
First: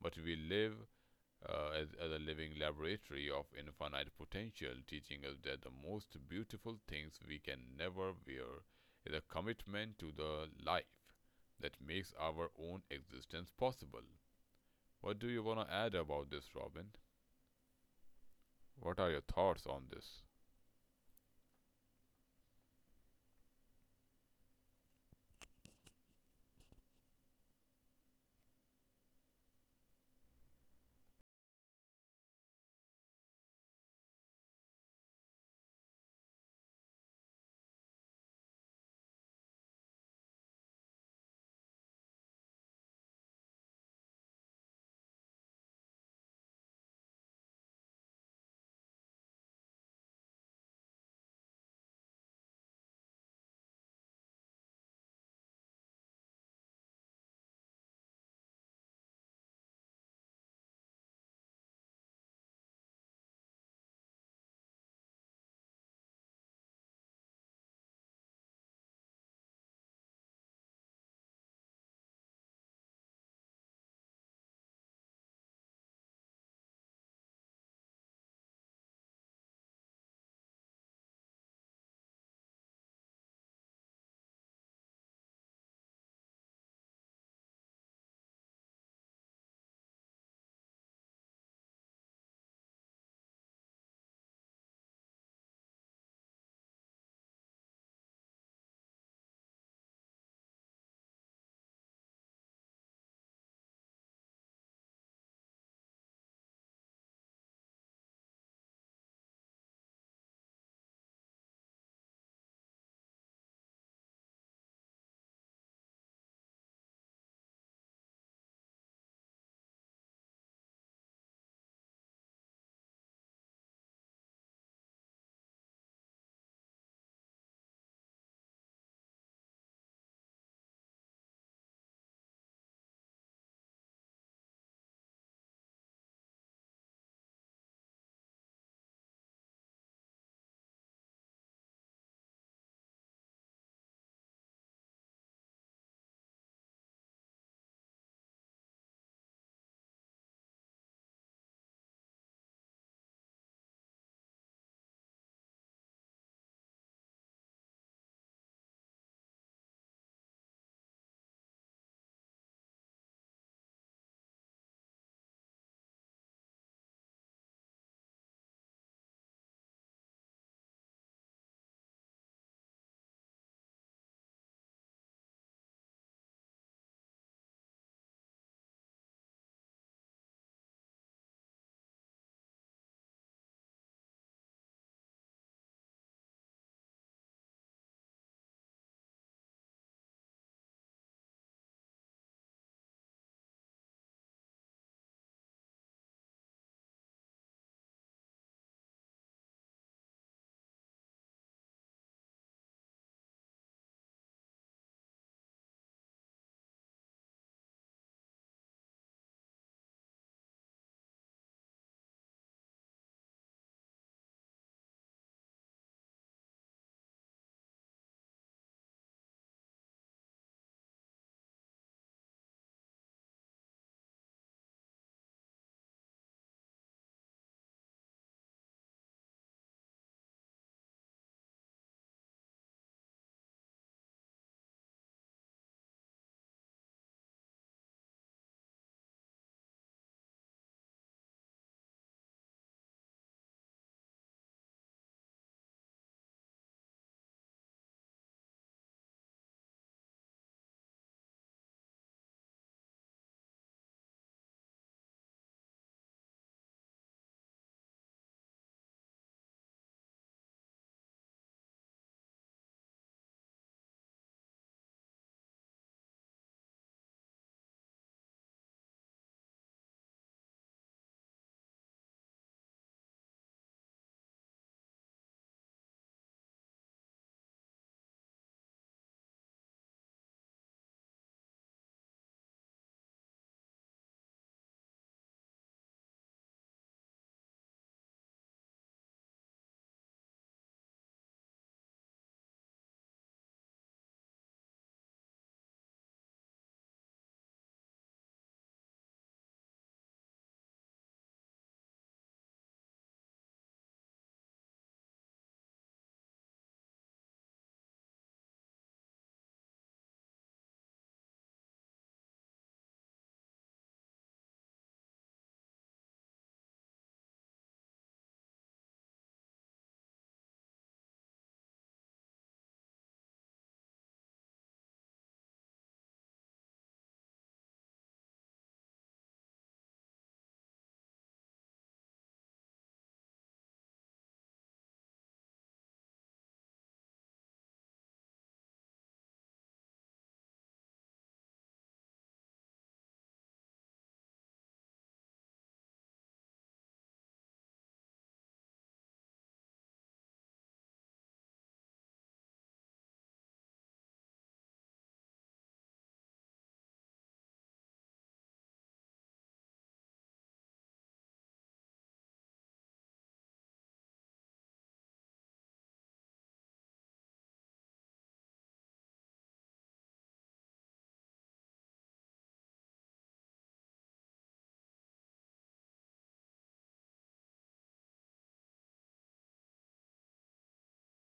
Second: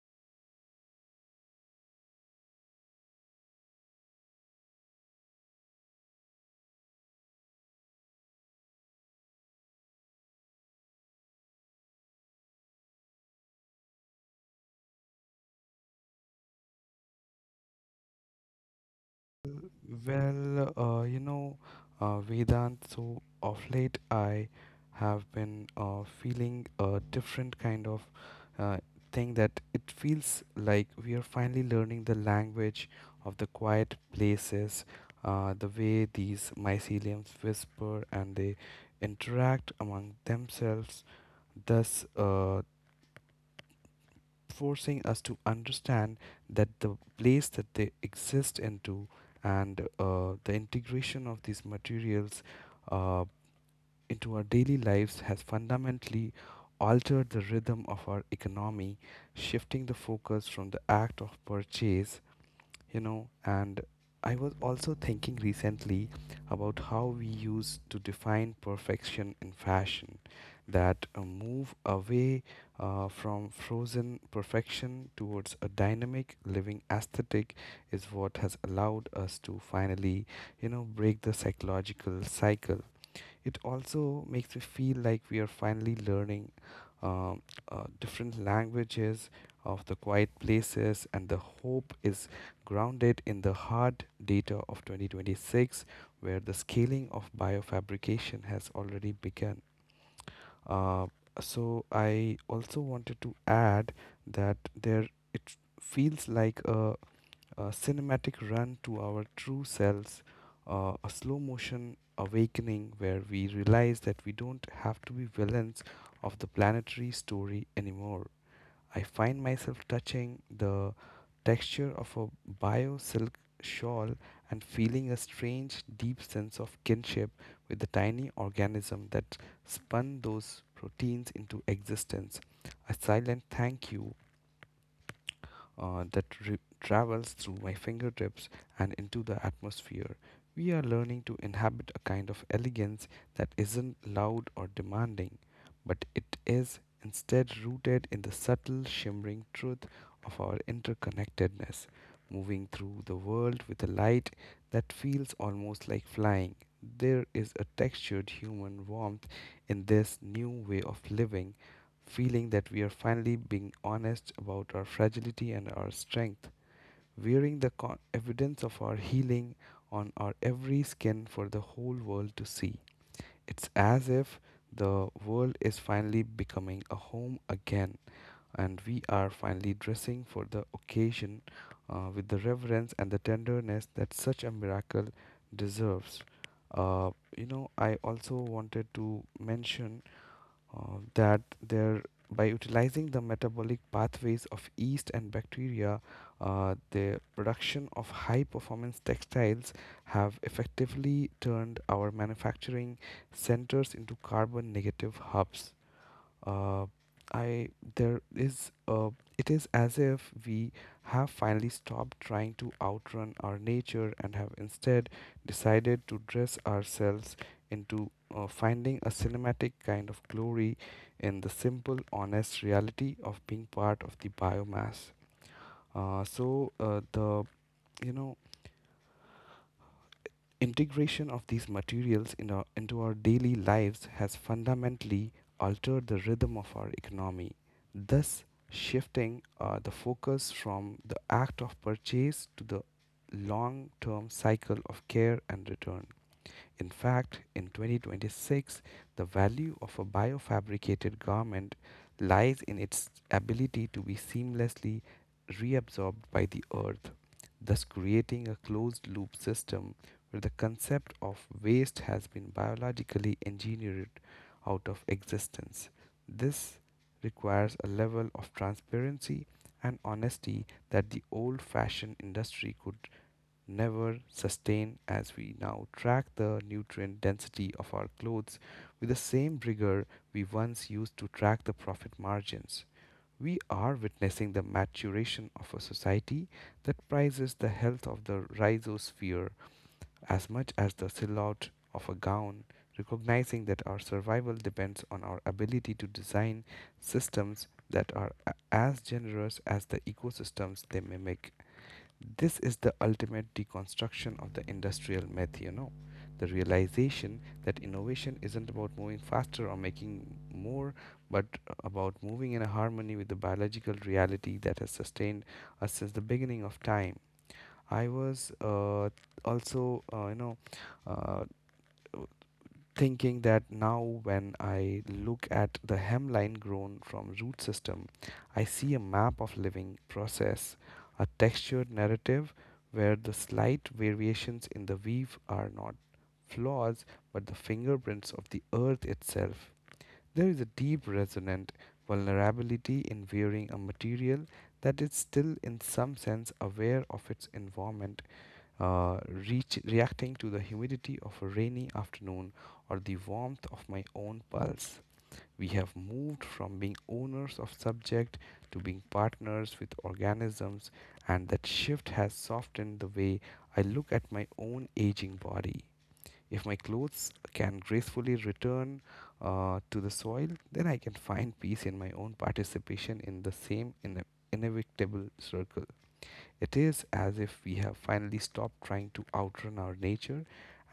but we live as a living laboratory of infinite potential, teaching us that the most beautiful things we can never wear is a commitment to the life that makes our own existence possible. What do you want to add about this, Robin? What are your thoughts on this? Well, you know, Vedant, so of late I have been feeling a different kind of uh, thing, that it feels like we are finally learning the language of the quiet places, the way these myceliums whisper and they interact among themselves, thus forcing us to understand that the place that they exist into and the integration of these materials uh, into our daily lives has fundamentally altered the rhythm of our economy, shifting the focus from the act of purchase, you know. And I was also thinking recently about how we used to define perfection in fashion, that move away from frozen perfection towards a dynamic living aesthetic is what has allowed us to finally, you know, break the psychological cycle. It also makes me feel like we are finally learning um, different languages of the quiet places, and the hope is grounded in the hard data of 2026, where the scaling of biofabrication has already begun. Uh, so I also wanted to add that there it feels like a cinematic run to our true selves, a slow motion awakening where we realize that we don't have to be villains of the planetary story anymore. I find myself touching the texture of a bio silk shawl and feeling a strange, deep sense of kinship with the tiny organism that spun those proteins into existence. A silent thank you travels through my fingertips and into the atmosphere. We are learning to inhabit a kind of elegance that isn't loud or demanding, but it is instead rooted in the subtle, shimmering truth of our interconnectedness, moving through the world with a light that feels almost like flying. There is a textured human warmth in this new way of living, feeling that we are finally being honest about our fragility and our strength, wearing the evidence of our healing on our every skin for the whole world to see. It's as if the world is finally becoming a home again, and we are finally dressing for the occasion with the reverence and the tenderness that such a miracle deserves. Uh, you know, I also wanted to mention that there by utilizing the metabolic pathways of yeast and bacteria, the production of high performance textiles have effectively turned our manufacturing centers into carbon negative hubs. Uh, I there is It is as if we have finally stopped trying to outrun our nature and have instead decided to dress ourselves into finding a cinematic kind of glory in the simple, honest reality of being part of the biomass. The you know integration of these materials into our daily lives has fundamentally altered the rhythm of our economy, thus shifting the focus from the act of purchase to the long term cycle of care and return. In fact, in 2026, the value of a biofabricated garment lies in its ability to be seamlessly reabsorbed by the earth, thus creating a closed loop system where the concept of waste has been biologically engineered out of existence. This requires a level of transparency and honesty that the old fashioned industry could never sustain, as we now track the nutrient density of our clothes with the same rigor we once used to track the profit margins. We are witnessing the maturation of a society that prizes the health of the rhizosphere as much as the silhouette of a gown, recognizing that our survival depends on our ability to design systems that are as generous as the ecosystems they mimic. This is the ultimate deconstruction of the industrial myth, you know. The realization that innovation isn't about moving faster or making more, but about moving in a harmony with the biological reality that has sustained us since the beginning of time. I was also, you know, uh, Thinking that now when I look at the hemline grown from root system, I see a map of living process, a textured narrative where the slight variations in the weave are not flaws but the fingerprints of the earth itself. There is a deep resonant vulnerability in wearing a material that is still in some sense aware of its environment, reacting to the humidity of a rainy afternoon or the warmth of my own pulse. We have moved from being owners of subject to being partners with organisms, and that shift has softened the way I look at my own aging body. If my clothes can gracefully return, to the soil, then I can find peace in my own participation in the same inevitable circle. It is as if we have finally stopped trying to outrun our nature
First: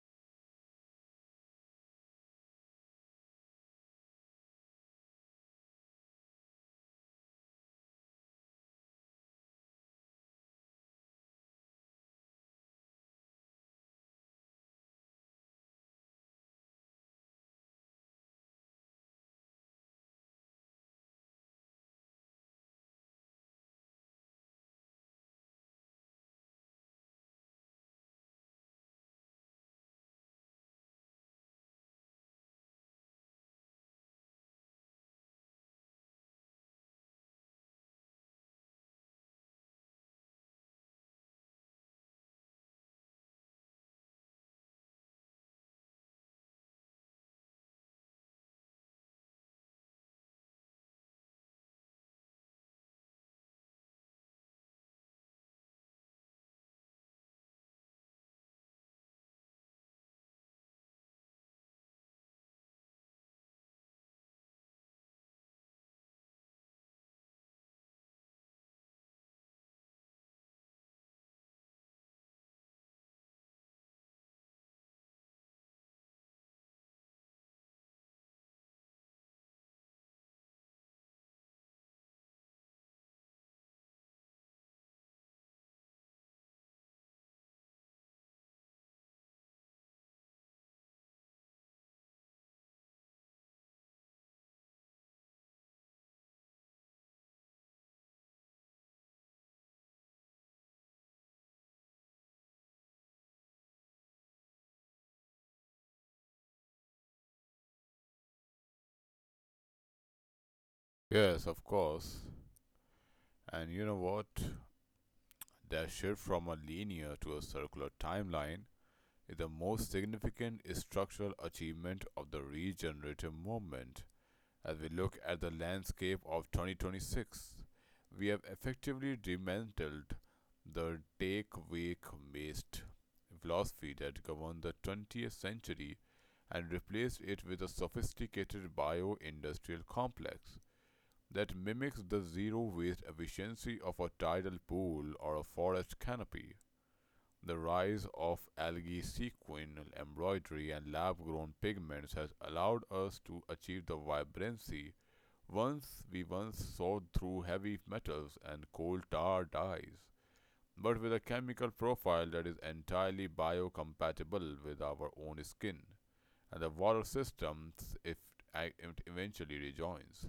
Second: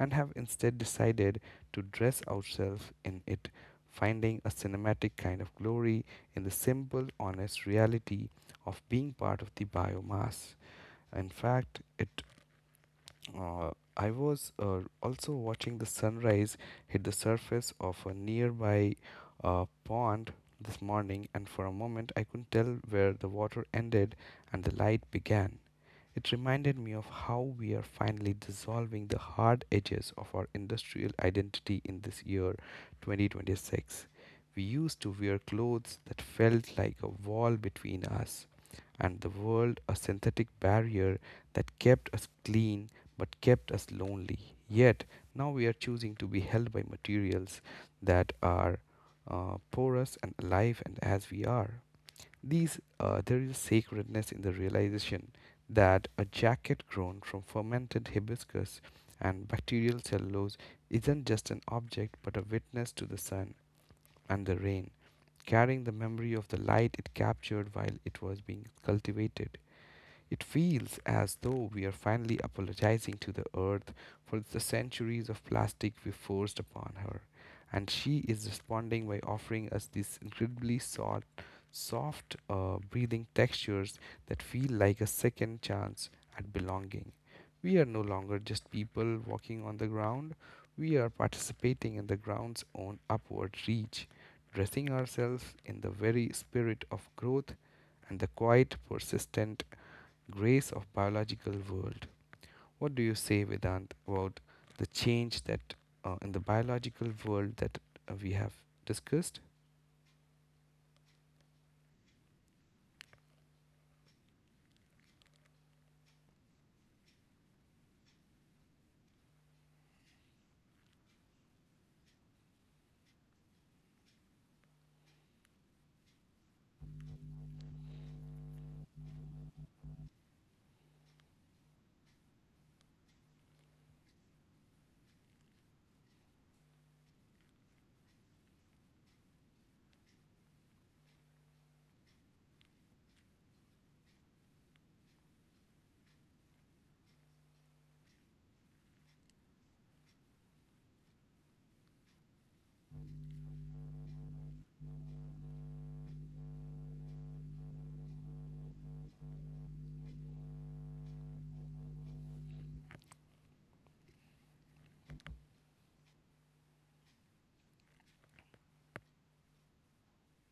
and have instead decided to dress ourselves in it, finding a cinematic kind of glory in the simple, honest reality of being part of the biomass. In fact, it I was also watching the sunrise hit the surface of a nearby pond this morning, and for a moment I couldn't tell where the water ended and the light began. It reminded me of how we are finally dissolving the hard edges of our industrial identity in this year 2026. We used to wear clothes that felt like a wall between us and the world, a synthetic barrier that kept us clean but kept us lonely. Yet now we are choosing to be held by materials that are porous and alive and as we are. These There is sacredness in the realization that a jacket grown from fermented hibiscus and bacterial cellulose isn't just an object but a witness to the sun and the rain, carrying the memory of the light it captured while it was being cultivated. It feels as though we are finally apologizing to the earth for the centuries of plastic we forced upon her, and she is responding by offering us these incredibly soft, soft, breathing textures that feel like a second chance at belonging. We are no longer just people walking on the ground, we are participating in the ground's own upward reach, dressing ourselves in the very spirit of growth and the quiet, persistent grace of biological world. What do you say, Vedant, about the change that, in the biological world that, we have discussed? Yes, of course. And you know what? That shift from a linear to a circular timeline is the most significant structural achievement of the regenerative movement. As we look at the landscape of 2026, we have effectively dismantled the take wake waste philosophy that governed the 20th century and replaced it with a sophisticated bio industrial complex that mimics the zero waste efficiency of a tidal pool or a forest canopy. The rise of algae sequin embroidery and lab grown pigments has allowed us to achieve the vibrancy once we once saw through heavy metals and coal tar dyes, but with a chemical profile that is entirely biocompatible with our own skin and the water systems if it eventually rejoins.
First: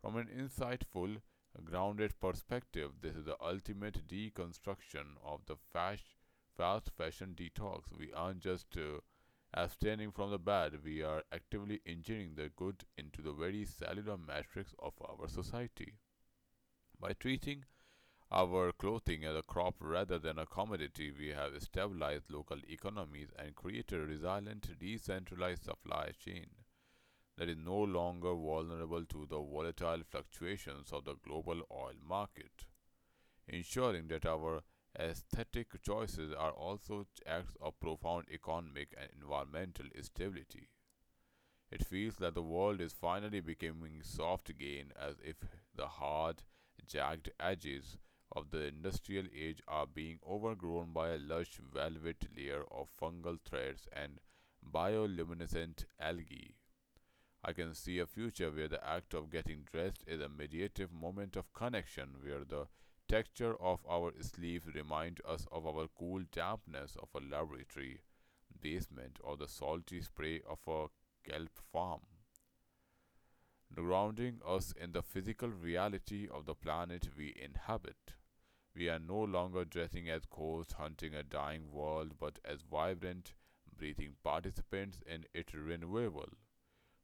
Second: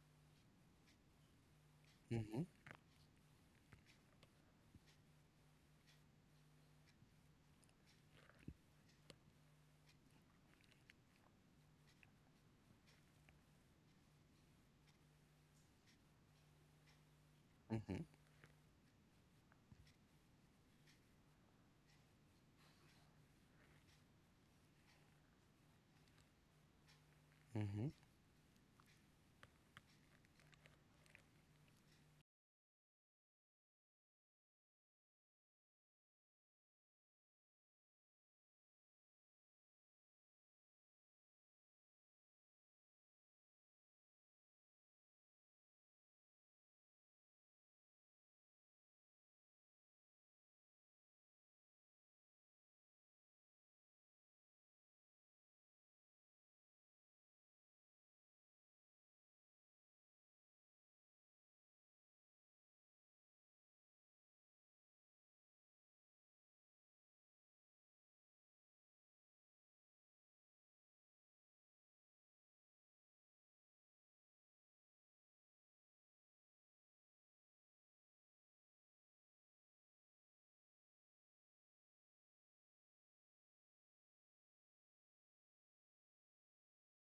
From an insightful, grounded Mm-hmm, perspective, this is the ultimate deconstruction of the fast fashion detox. We aren't just abstaining from the bad, we are actively engineering the good into the very cellular matrix of our society. By treating mm-hmm, our clothing as a crop rather than a commodity, we have stabilized local economies and created a resilient, decentralized supply chain that is no mm-hmm, longer vulnerable to the volatile fluctuations of the global oil market, ensuring that our aesthetic choices are also acts of profound economic and environmental stability. It feels that the world is finally becoming soft again, as if the hard, jagged edges of the industrial age are being overgrown by a lush velvet layer of fungal threads and bioluminescent algae. I can see a future where the act of getting dressed is a mediative moment of connection, where the texture of our sleeves reminds us of our cool dampness of a laboratory basement or the salty spray of a kelp farm, grounding us in the physical reality of the planet we inhabit. We are no longer dressing as ghosts hunting a dying world, but as vibrant, breathing participants in its renewal,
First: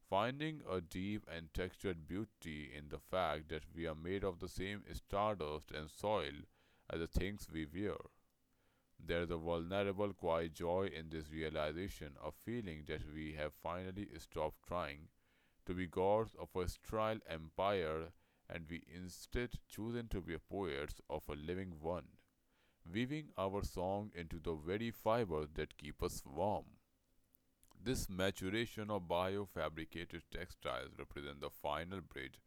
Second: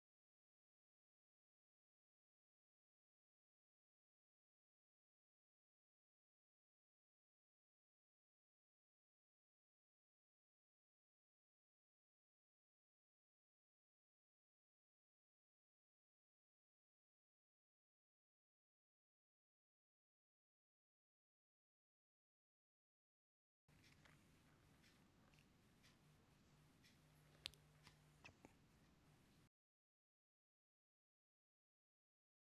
finding a deep and textured beauty in the fact that we are made of the same stardust and soil as the things we wear. There is a vulnerable, quiet joy in this realization, a feeling that we have finally stopped trying to be gods of a sterile empire and we instead chosen to be poets of a living one, weaving our song into the very fibers that keep us warm. This maturation of biofabricated textiles represent the final bridge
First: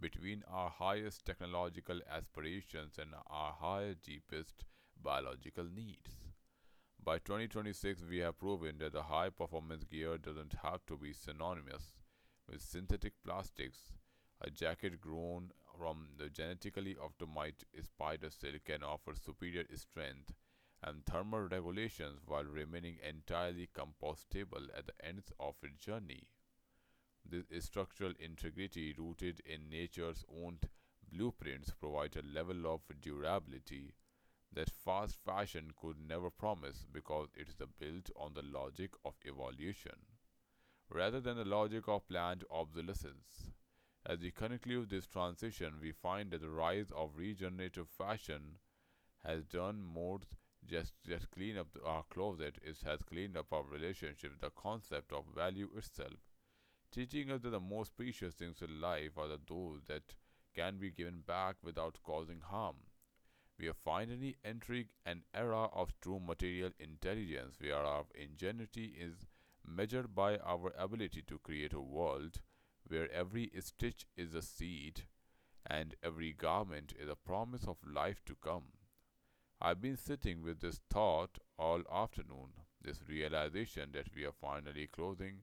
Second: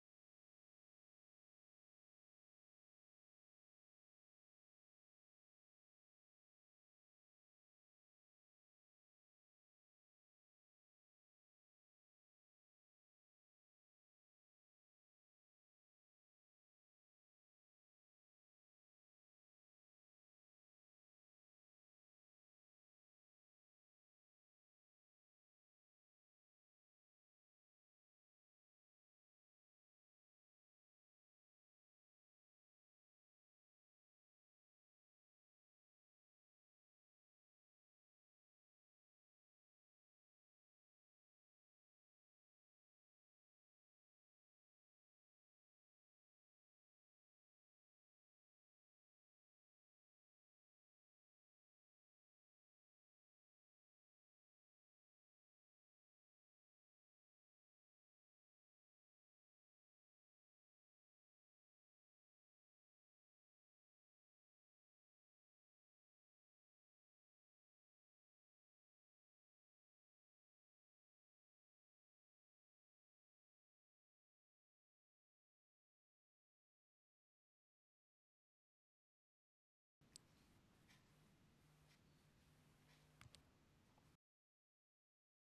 between our highest technological aspirations and our higher deepest biological needs. By 2026, we have proven that the high performance gear doesn't have to be synonymous with synthetic plastics. A jacket grown from the genetically optimized spider silk can offer superior strength and thermal regulations while remaining entirely compostable at the end of its journey. This structural integrity, rooted in nature's own blueprints, provides a level of durability that fast fashion could never promise, because it is built on the logic of evolution rather than the logic of planned obsolescence. As we conclude this transition, we find that the rise of regenerative fashion has done more just clean up our closet. It has cleaned up our relationship with the concept of value itself, teaching us that the most precious things in life are the those that can be given back without causing harm. We are finally entering an era of true material intelligence, where our ingenuity is measured by our ability to create a world where every stitch is a seed and every garment is a promise of life to come. I've been sitting with this thought all afternoon, this realization that we are finally closing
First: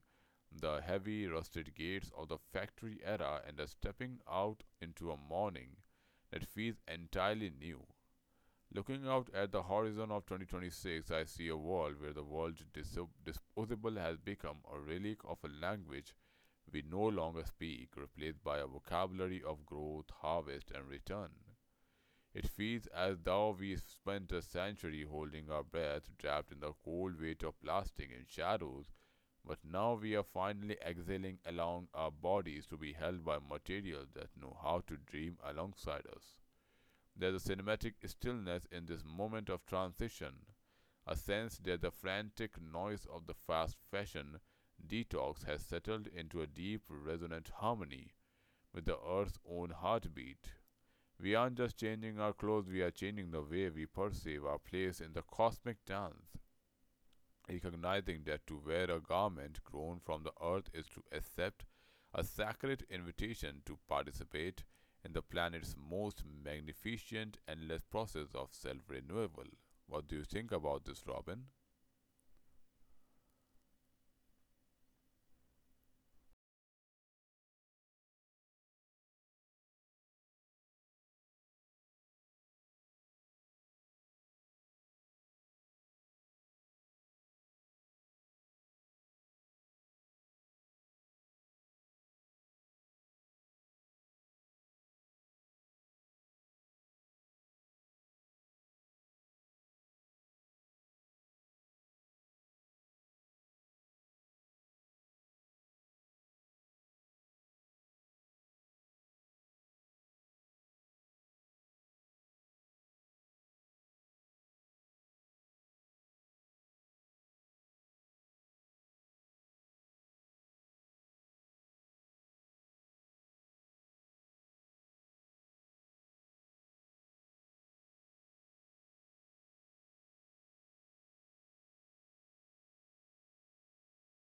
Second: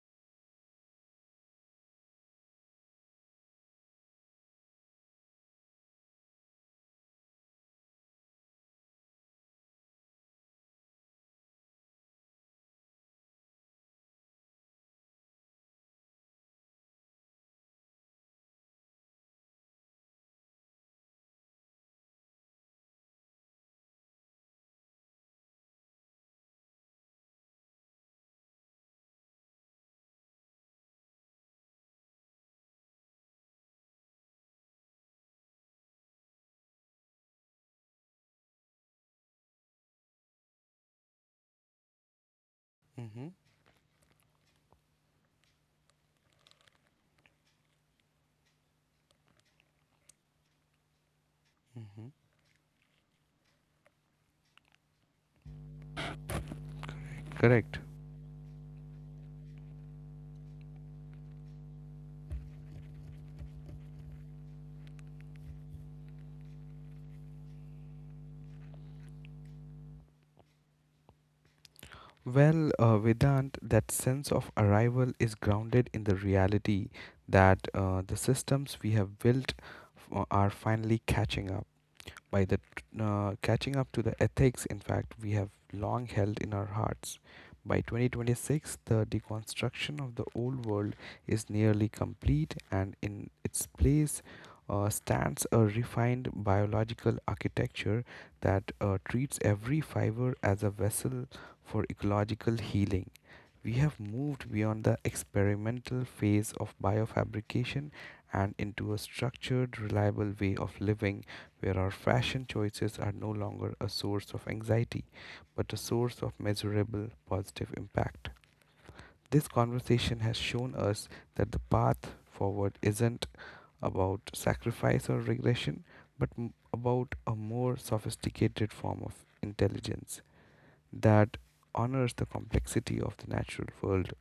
the heavy rusted gates of the factory era and are stepping out into a morning that feels entirely new. Looking out at the horizon of 2026, I see a world where the word disposable has become a relic of a language we no longer speak, replaced by a vocabulary of growth, harvest, and return. It feels as though we spent a century holding our breath, trapped in the cold weight of plastic and shadows, but now we are finally exhaling, allowing our bodies to be held by materials that know how to dream alongside us. There's a cinematic stillness in this moment of transition, a sense that the frantic noise of mm-hmm, the fast fashion detox has settled into a deep, resonant harmony with the earth's own heartbeat. We aren't just mm-hmm. changing our clothes, we are changing the way we perceive our place in the cosmic dance, Correct. recognizing that to wear a garment grown from the earth is to accept a sacred invitation to participate in the planet's most magnificent endless process of self renewal. What do you think about this, Robin? Well, Vedant, that sense of arrival is grounded in the reality that, the systems we have built are finally catching up. By the, catching up to the ethics in fact we have long held in our hearts. By 2026, the deconstruction of the old world is nearly complete, and in its place, stands a refined biological architecture that, treats every fiber as a vessel for ecological healing. We have moved beyond the experimental phase of biofabrication and into a structured, reliable way of living where our fashion choices are no longer a source of anxiety but a source of measurable positive impact. This conversation has shown us that the path forward isn't about sacrifice or regression, but about a more sophisticated form of intelligence that honors the complexity of the natural world.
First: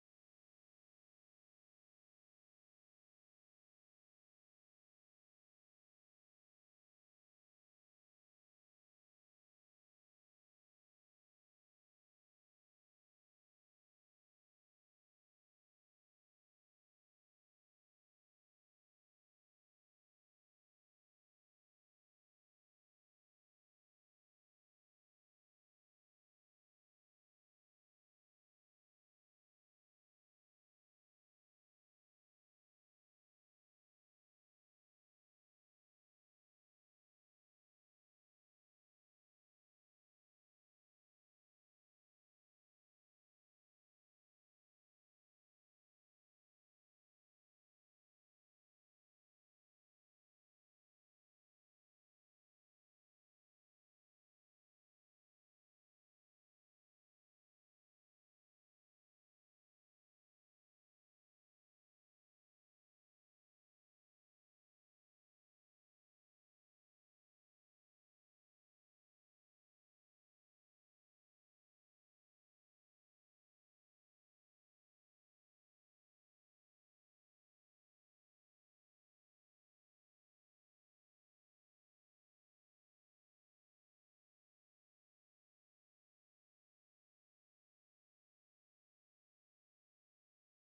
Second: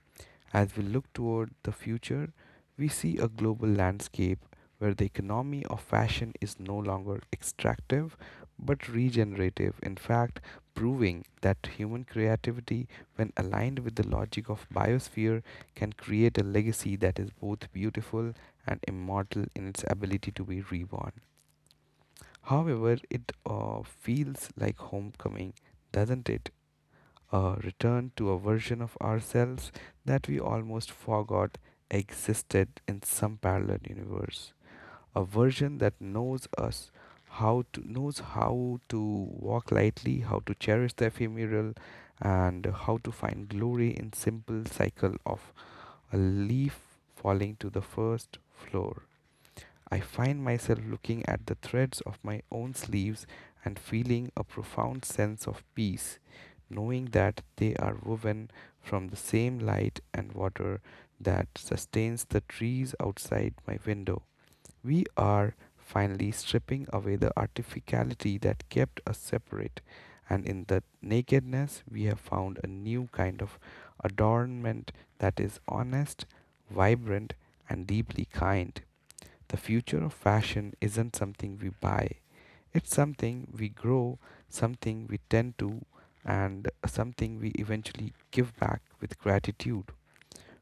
As we look toward the future, we see a global landscape where the economy of fashion is no longer extractive but regenerative, in fact, proving that human creativity, when aligned with the logic of biosphere, can create a legacy that is both beautiful and immortal in its ability to be reborn. However, it feels like homecoming, doesn't it? A return to a version of ourselves that we almost forgot existed in some parallel universe. A version that knows how to walk lightly, how to cherish the ephemeral, and how to find glory in simple cycle of a leaf falling to the first floor. I find myself looking at the threads of my own sleeves and feeling a profound sense of peace, knowing that they are woven from the same light and water that sustains the trees outside my window. We are finally stripping away the artificiality that kept us separate, and in the nakedness, we have found a new kind of adornment that is honest, vibrant, and deeply kind. The future of fashion isn't something we buy, it's something we grow, something we tend to, and something we eventually give back with gratitude.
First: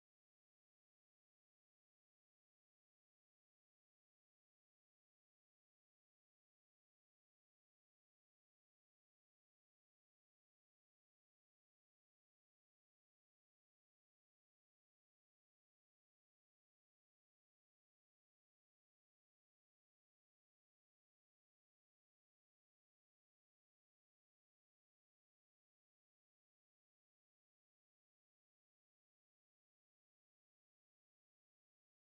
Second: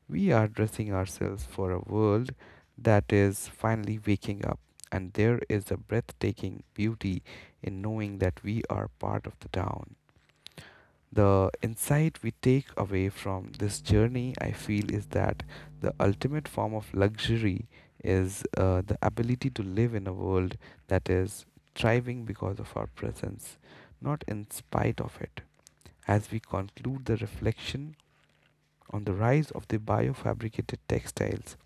We are dressing ourselves for a world that is finally waking up, and there is a breathtaking beauty in knowing that we are part of the town. The insight we take away from this journey, I feel, is that the ultimate form of luxury is, the ability to live in a world that is thriving because of our presence, not in spite of it. As we conclude the reflection on the rise of the biofabricated textiles,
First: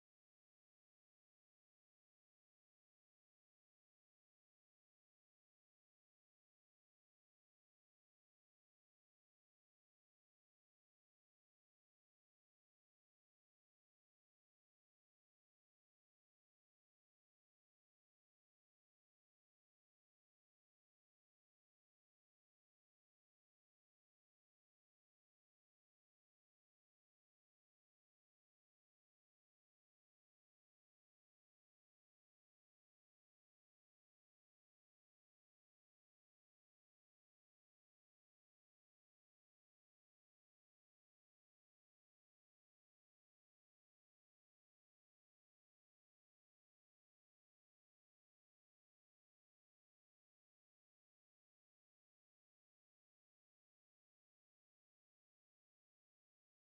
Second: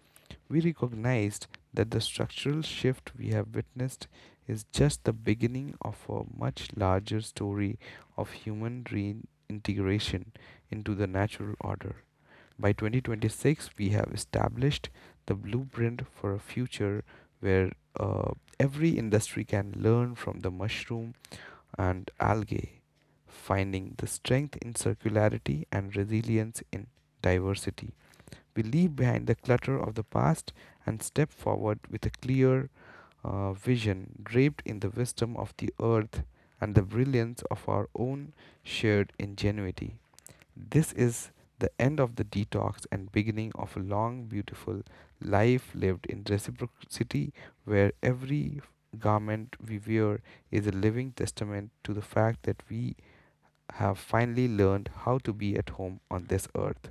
we recognized that the structural shift we have witnessed is just the beginning of a much larger story of human reintegration into the natural order. By 2026, we have established the blueprint for a future where, uh, every industry can learn from the mushroom and algae, finding the strength in circularity and resilience in diversity. We leave behind the clutter of the past and step forward with a clear, vision draped in the wisdom of the earth and the brilliance of our own shared ingenuity. This is the end of the detox and beginning of a long, beautiful life lived in reciprocity where every garment we wear is a living testament to the fact that we have finally learned how to be at home on this earth.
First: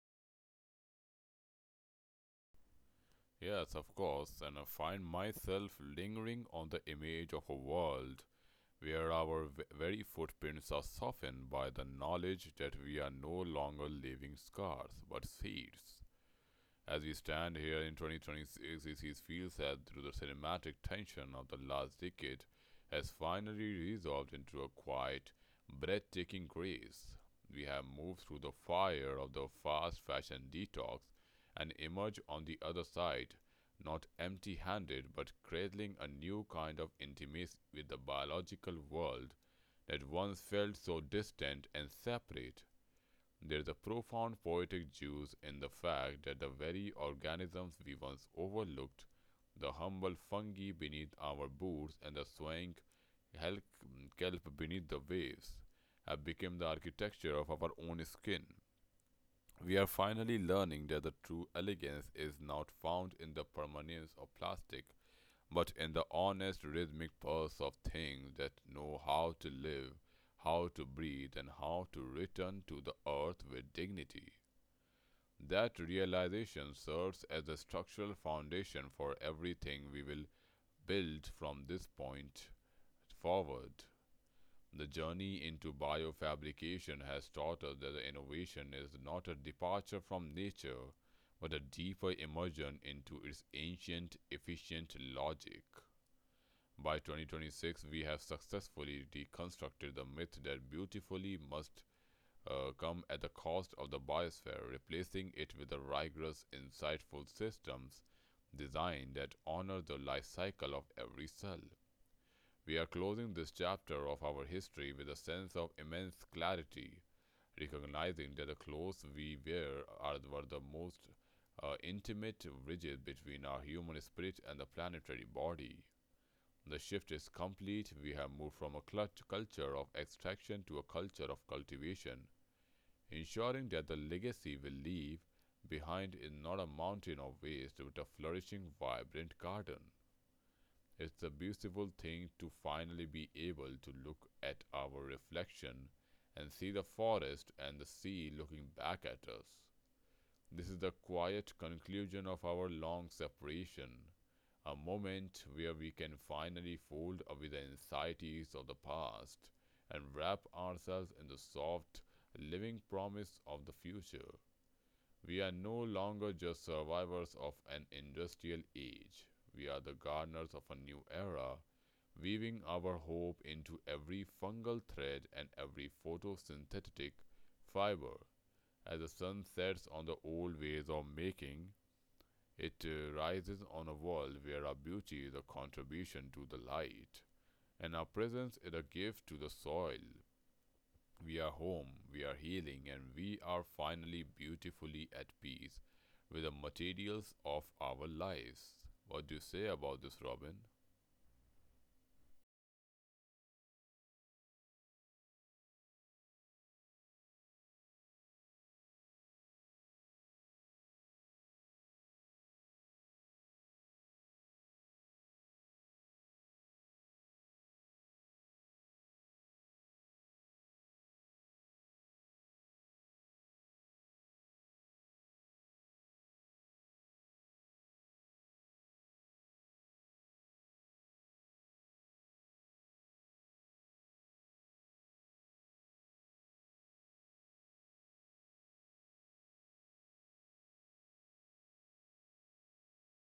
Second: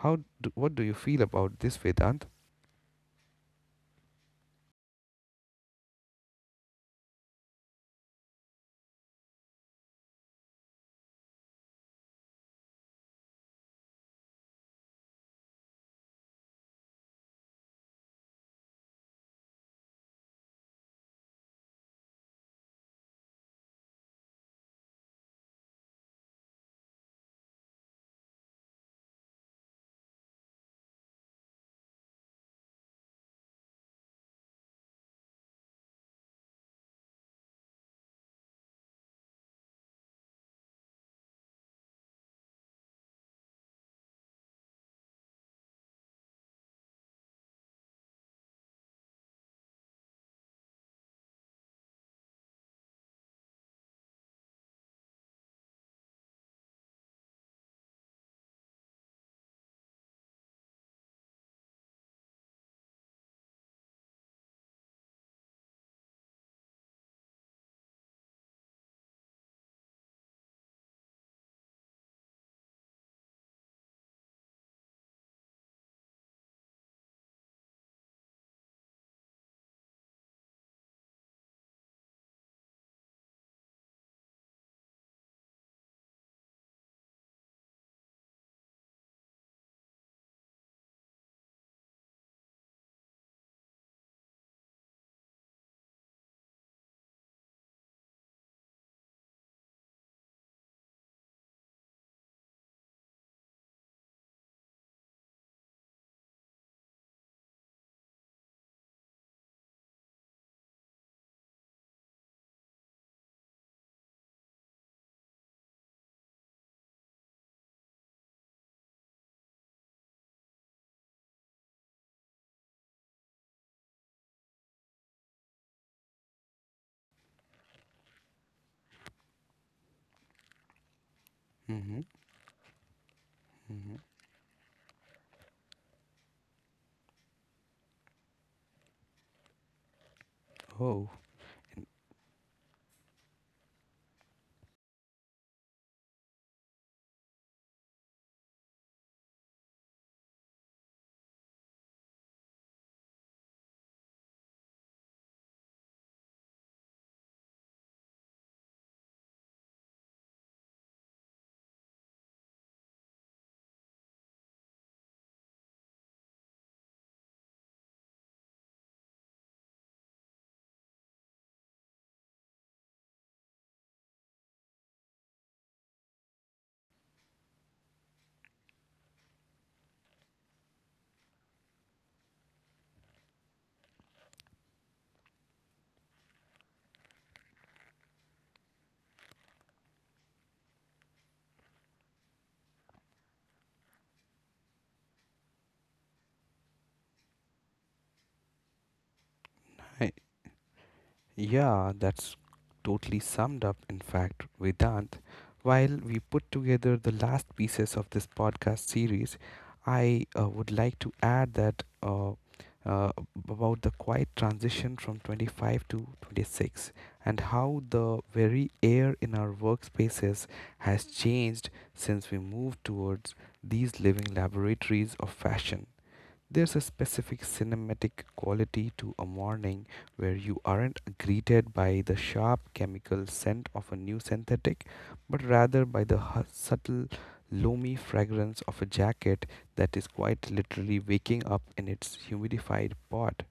How do, what do you feel about this, Vedant? Yes, of course, and I find myself lingering on the image of a world where our very footprints are softened by the knowledge that we are no longer living scars but seeds. As we stand here in 2026, it feels as though the cinematic tension of the last decade has finally resolved into a quiet, breathtaking grace. We have moved through the fire of the fast fashion detox and emerge on the other side, not empty handed, but cradling a new kind of intimacy with the biological world that once felt so distant and separate. There is a profound poetic juice in the fact that the very organisms we once overlooked, the humble fungi beneath our boots and the swaying kelp beneath the waves, have become the architecture of our own skin. We are finally learning that the true elegance is not found in the permanence of plastic, but in the honest rhythmic pulse of things that know how to live, how to breathe, and how to return to the earth with dignity. That realization serves as the structural foundation for everything we will build from this point forward. The journey into biofabrication has taught us that the innovation is not a departure from nature, but a deeper immersion into its ancient, efficient logic. By 2026, we have successfully deconstructed the myth that beautifully must come at the cost of the biosphere, replacing it with a rigorous, insightful systems design that honor the life cycle of every cell. We are closing this chapter of our history with a sense of immense clarity, recognizing that the clothes we wear are were the most intimate bridges between our human spirit and the planetary body. The shift is complete. We have moved from a culture of extraction to a culture of Mm-hmm, cultivation, ensuring mm-hmm. that the legacy we leave behind is not a mountain of waste but a flourishing, vibrant garden. Oh, It's a beautiful thing to finally be able to look at our reflection and see the forest and the sea looking back at us. This is the quiet conclusion of our long separation, a moment where we can finally fold away the anxieties of the past and wrap ourselves in the soft, living promise of the future. We are no longer just survivors of an industrial age. We are the gardeners of a new era, weaving our hope into every fungal thread and every photosynthetic fiber. As the sun sets on the old ways of making, it rises on a world where our beauty is a contribution to the light, and our presence is a gift to the soil. We are home, we are healing, and we are finally beautifully at peace with the materials of our lives. What do you say I, about this, Robin? yeah, that's totally summed up, in fact, Vedant. While we put together the last pieces of this podcast series, I would like to add that uh, about the quiet transition from 25 to 26 and how the very air in our workspaces has changed since we moved towards these living laboratories of fashion. There's a specific cinematic quality to a morning where you aren't greeted by the sharp chemical scent of a new synthetic, but rather by the subtle, loamy fragrance of a jacket that is quite literally waking up in its humidified pot.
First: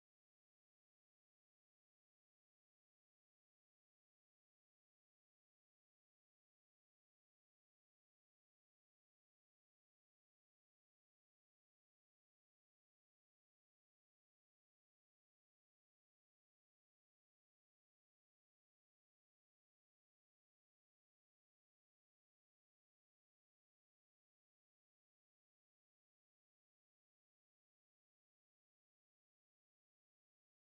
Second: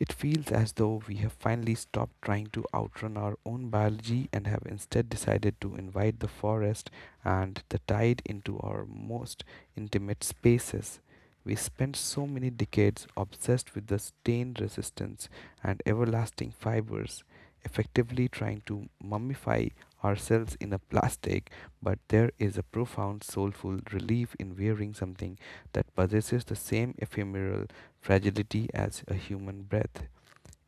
It feels as though we have finally stopped trying to outrun our own biology and have instead decided to invite the forest and the tide into our most intimate spaces. We spent so many decades obsessed with the stain resistance and everlasting fibers, effectively trying to mummify ourselves in a plastic, but there is a profound soulful relief in wearing something that possesses the same ephemeral fragility as a human breath.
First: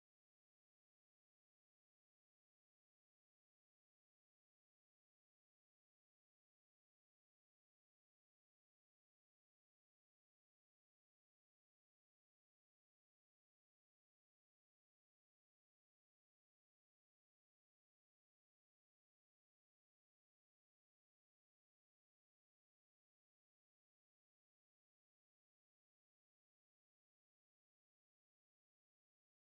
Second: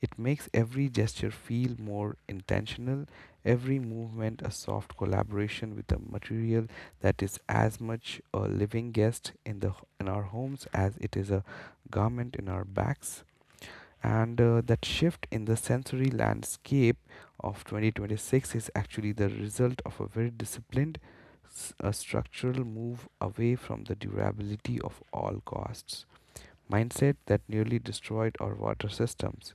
It makes every gesture feel more intentional, every movement a soft collaboration with a material that is as much a living guest in the in our homes as it is a garment in our backs. And that shift in the sensory landscape of 2026 is actually the result of a very disciplined, a structural move away from the durability of all costs mindset that nearly destroyed our water systems.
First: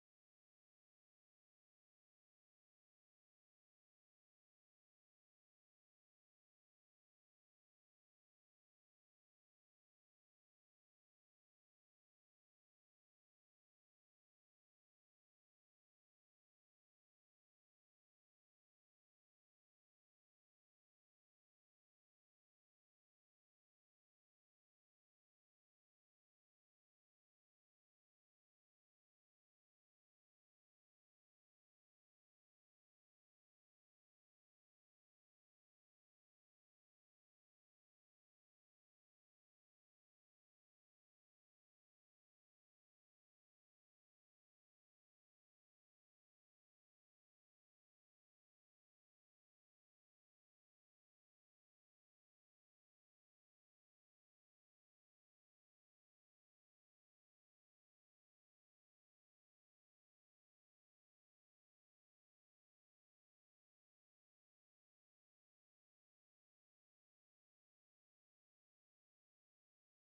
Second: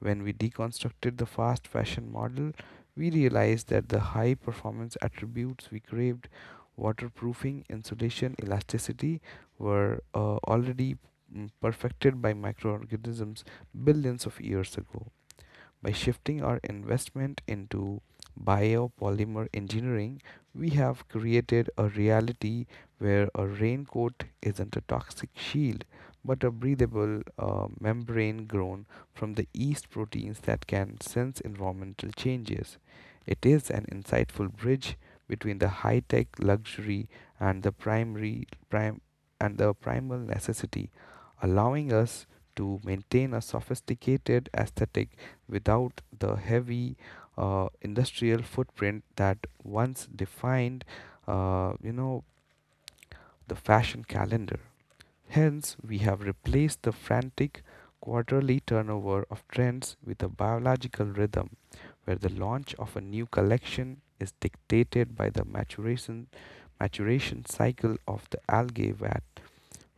When we deconstructed the fast fashion model, we realized that the high performance attributes we craved, waterproofing, insulation, elasticity, were already perfected by microorganisms billions of years ago. By shifting our investment into biopolymer engineering, we have created a reality where a raincoat isn't a toxic shield, but a breathable, membrane grown from the yeast proteins that can sense environmental changes. It is an insightful bridge between the high-tech luxury and the primal necessity, allowing us to maintain a sophisticated aesthetic without the heavy, industrial footprint that once defined, uh, you know, the fashion calendar. Hence, we have replaced the frantic quarterly turnover of trends with a biological rhythm where the launch of a new collection is dictated by the maturation cycle of the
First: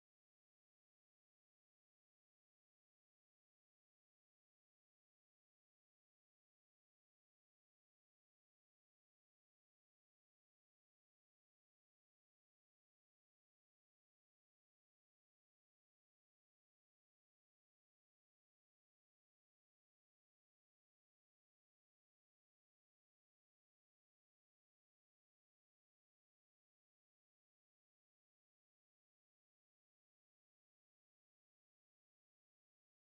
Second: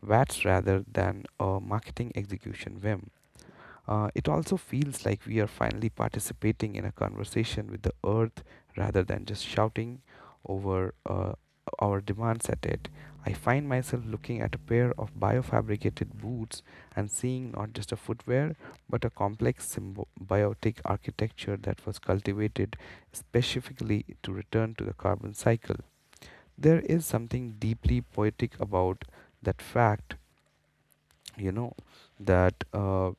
vats rather than a marketing execution whim. It also feels like we are finally participating in a conversation with the earth rather than just shouting over, our demands at it. I find myself looking at a pair of biofabricated boots and seeing not just a footwear but a complex symbiotic architecture that was cultivated specifically to return to the carbon cycle. There is something deeply poetic about that fact, you know, that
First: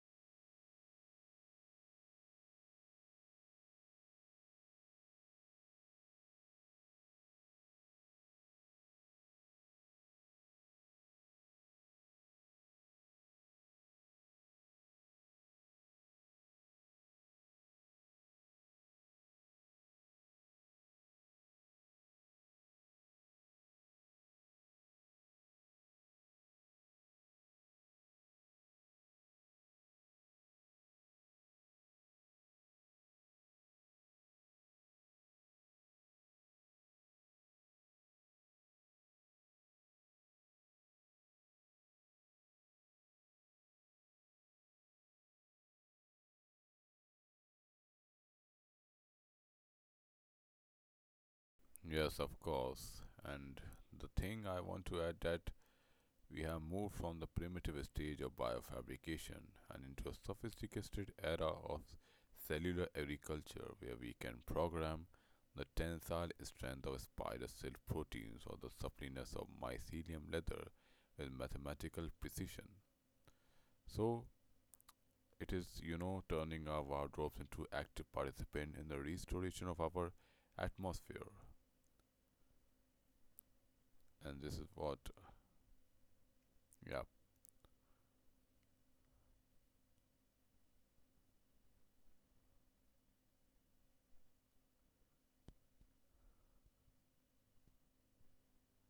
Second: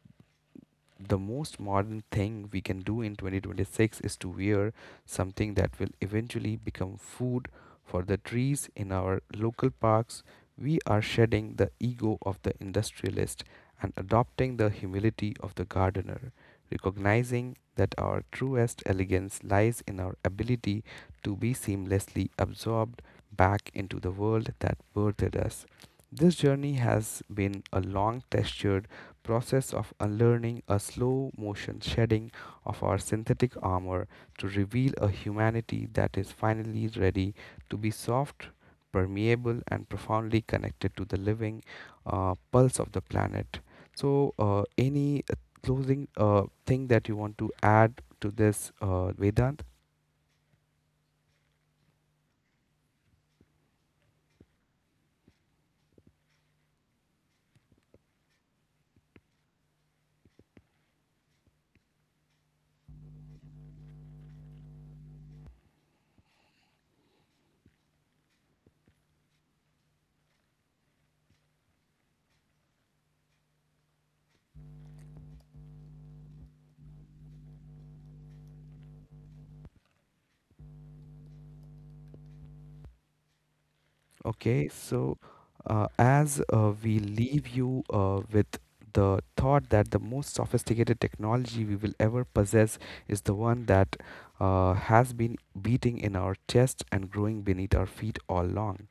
the most modern thing we can do in 2026 is to wear something that will eventually become food for the trees in our local parks. We are shedding the ego of the industrialist and adopting the humility of the gardener, recognizing that our truest elegance lies in our ability to be seamlessly absorbed back into the world that birthed us. This journey has been a long, textured process of unlearning, a slow motion shedding of our synthetic armor to reveal a humanity that is finally ready to be soft, permeable, and profoundly connected to the living, pulse of the planet. So, any closing thing that you want to add to this, Vedant? Yes, of course. And the thing I want to add that we have moved from the primitive stage of biofabrication and into a sophisticated era of cellular agriculture where we can program the tensile strength of spider silk proteins or the suppleness of mycelium leather with mathematical precision. So it is, you know, turning our wardrobes into active participants in the restoration of our atmosphere. And this is what, Okay, so yeah, as we leave you with the thought that the most sophisticated technology we will ever possess is the one that, has been beating in our chest and growing beneath our feet all along.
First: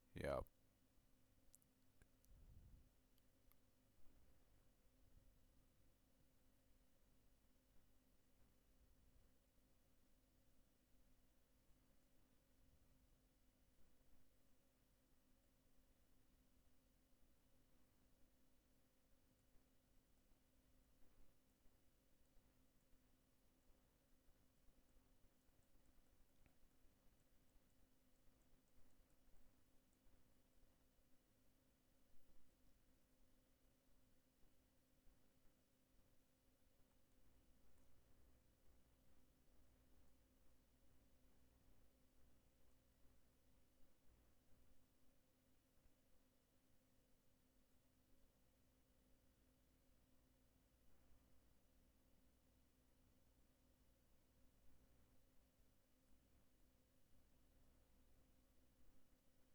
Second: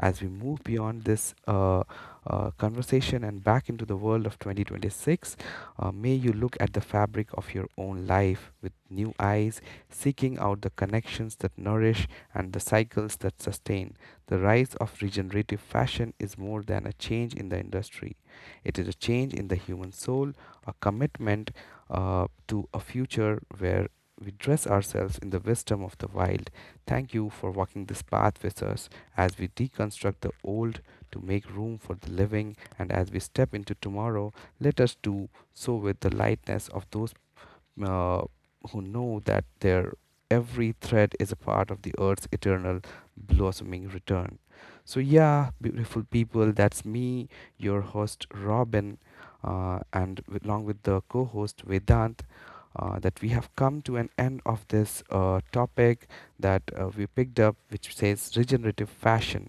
As we yeah. move beyond this conversation and back into the world of 2026, may you look at the fabric of your own life with new eyes, seeking out the connections that nourish and the cycles that sustain. The rise of regenerative fashion is more than a change in the industry, it is a change in the human soul, a commitment, to a future where we dress ourselves in the wisdom of the wild. Thank you for walking this path with us as we deconstruct the old to make room for the living, and as we step into tomorrow, let us do so with the lightness of those, uh, who know that their every thread is a part of the earth's eternal blossoming return. So, yeah, beautiful people, that's me, your host Robin, and along with the co host Vedant. That we have come to an end of this topic that we picked up, which says regenerative fashion,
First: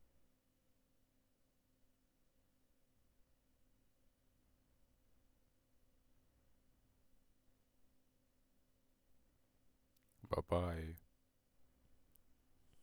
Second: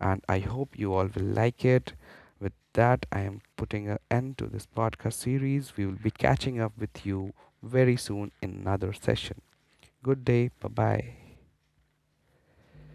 and I hope you all will like it. With that, I am putting an end to this podcast series. We will be catching up with you very soon in another session. Good Bye day. Bye bye. bye.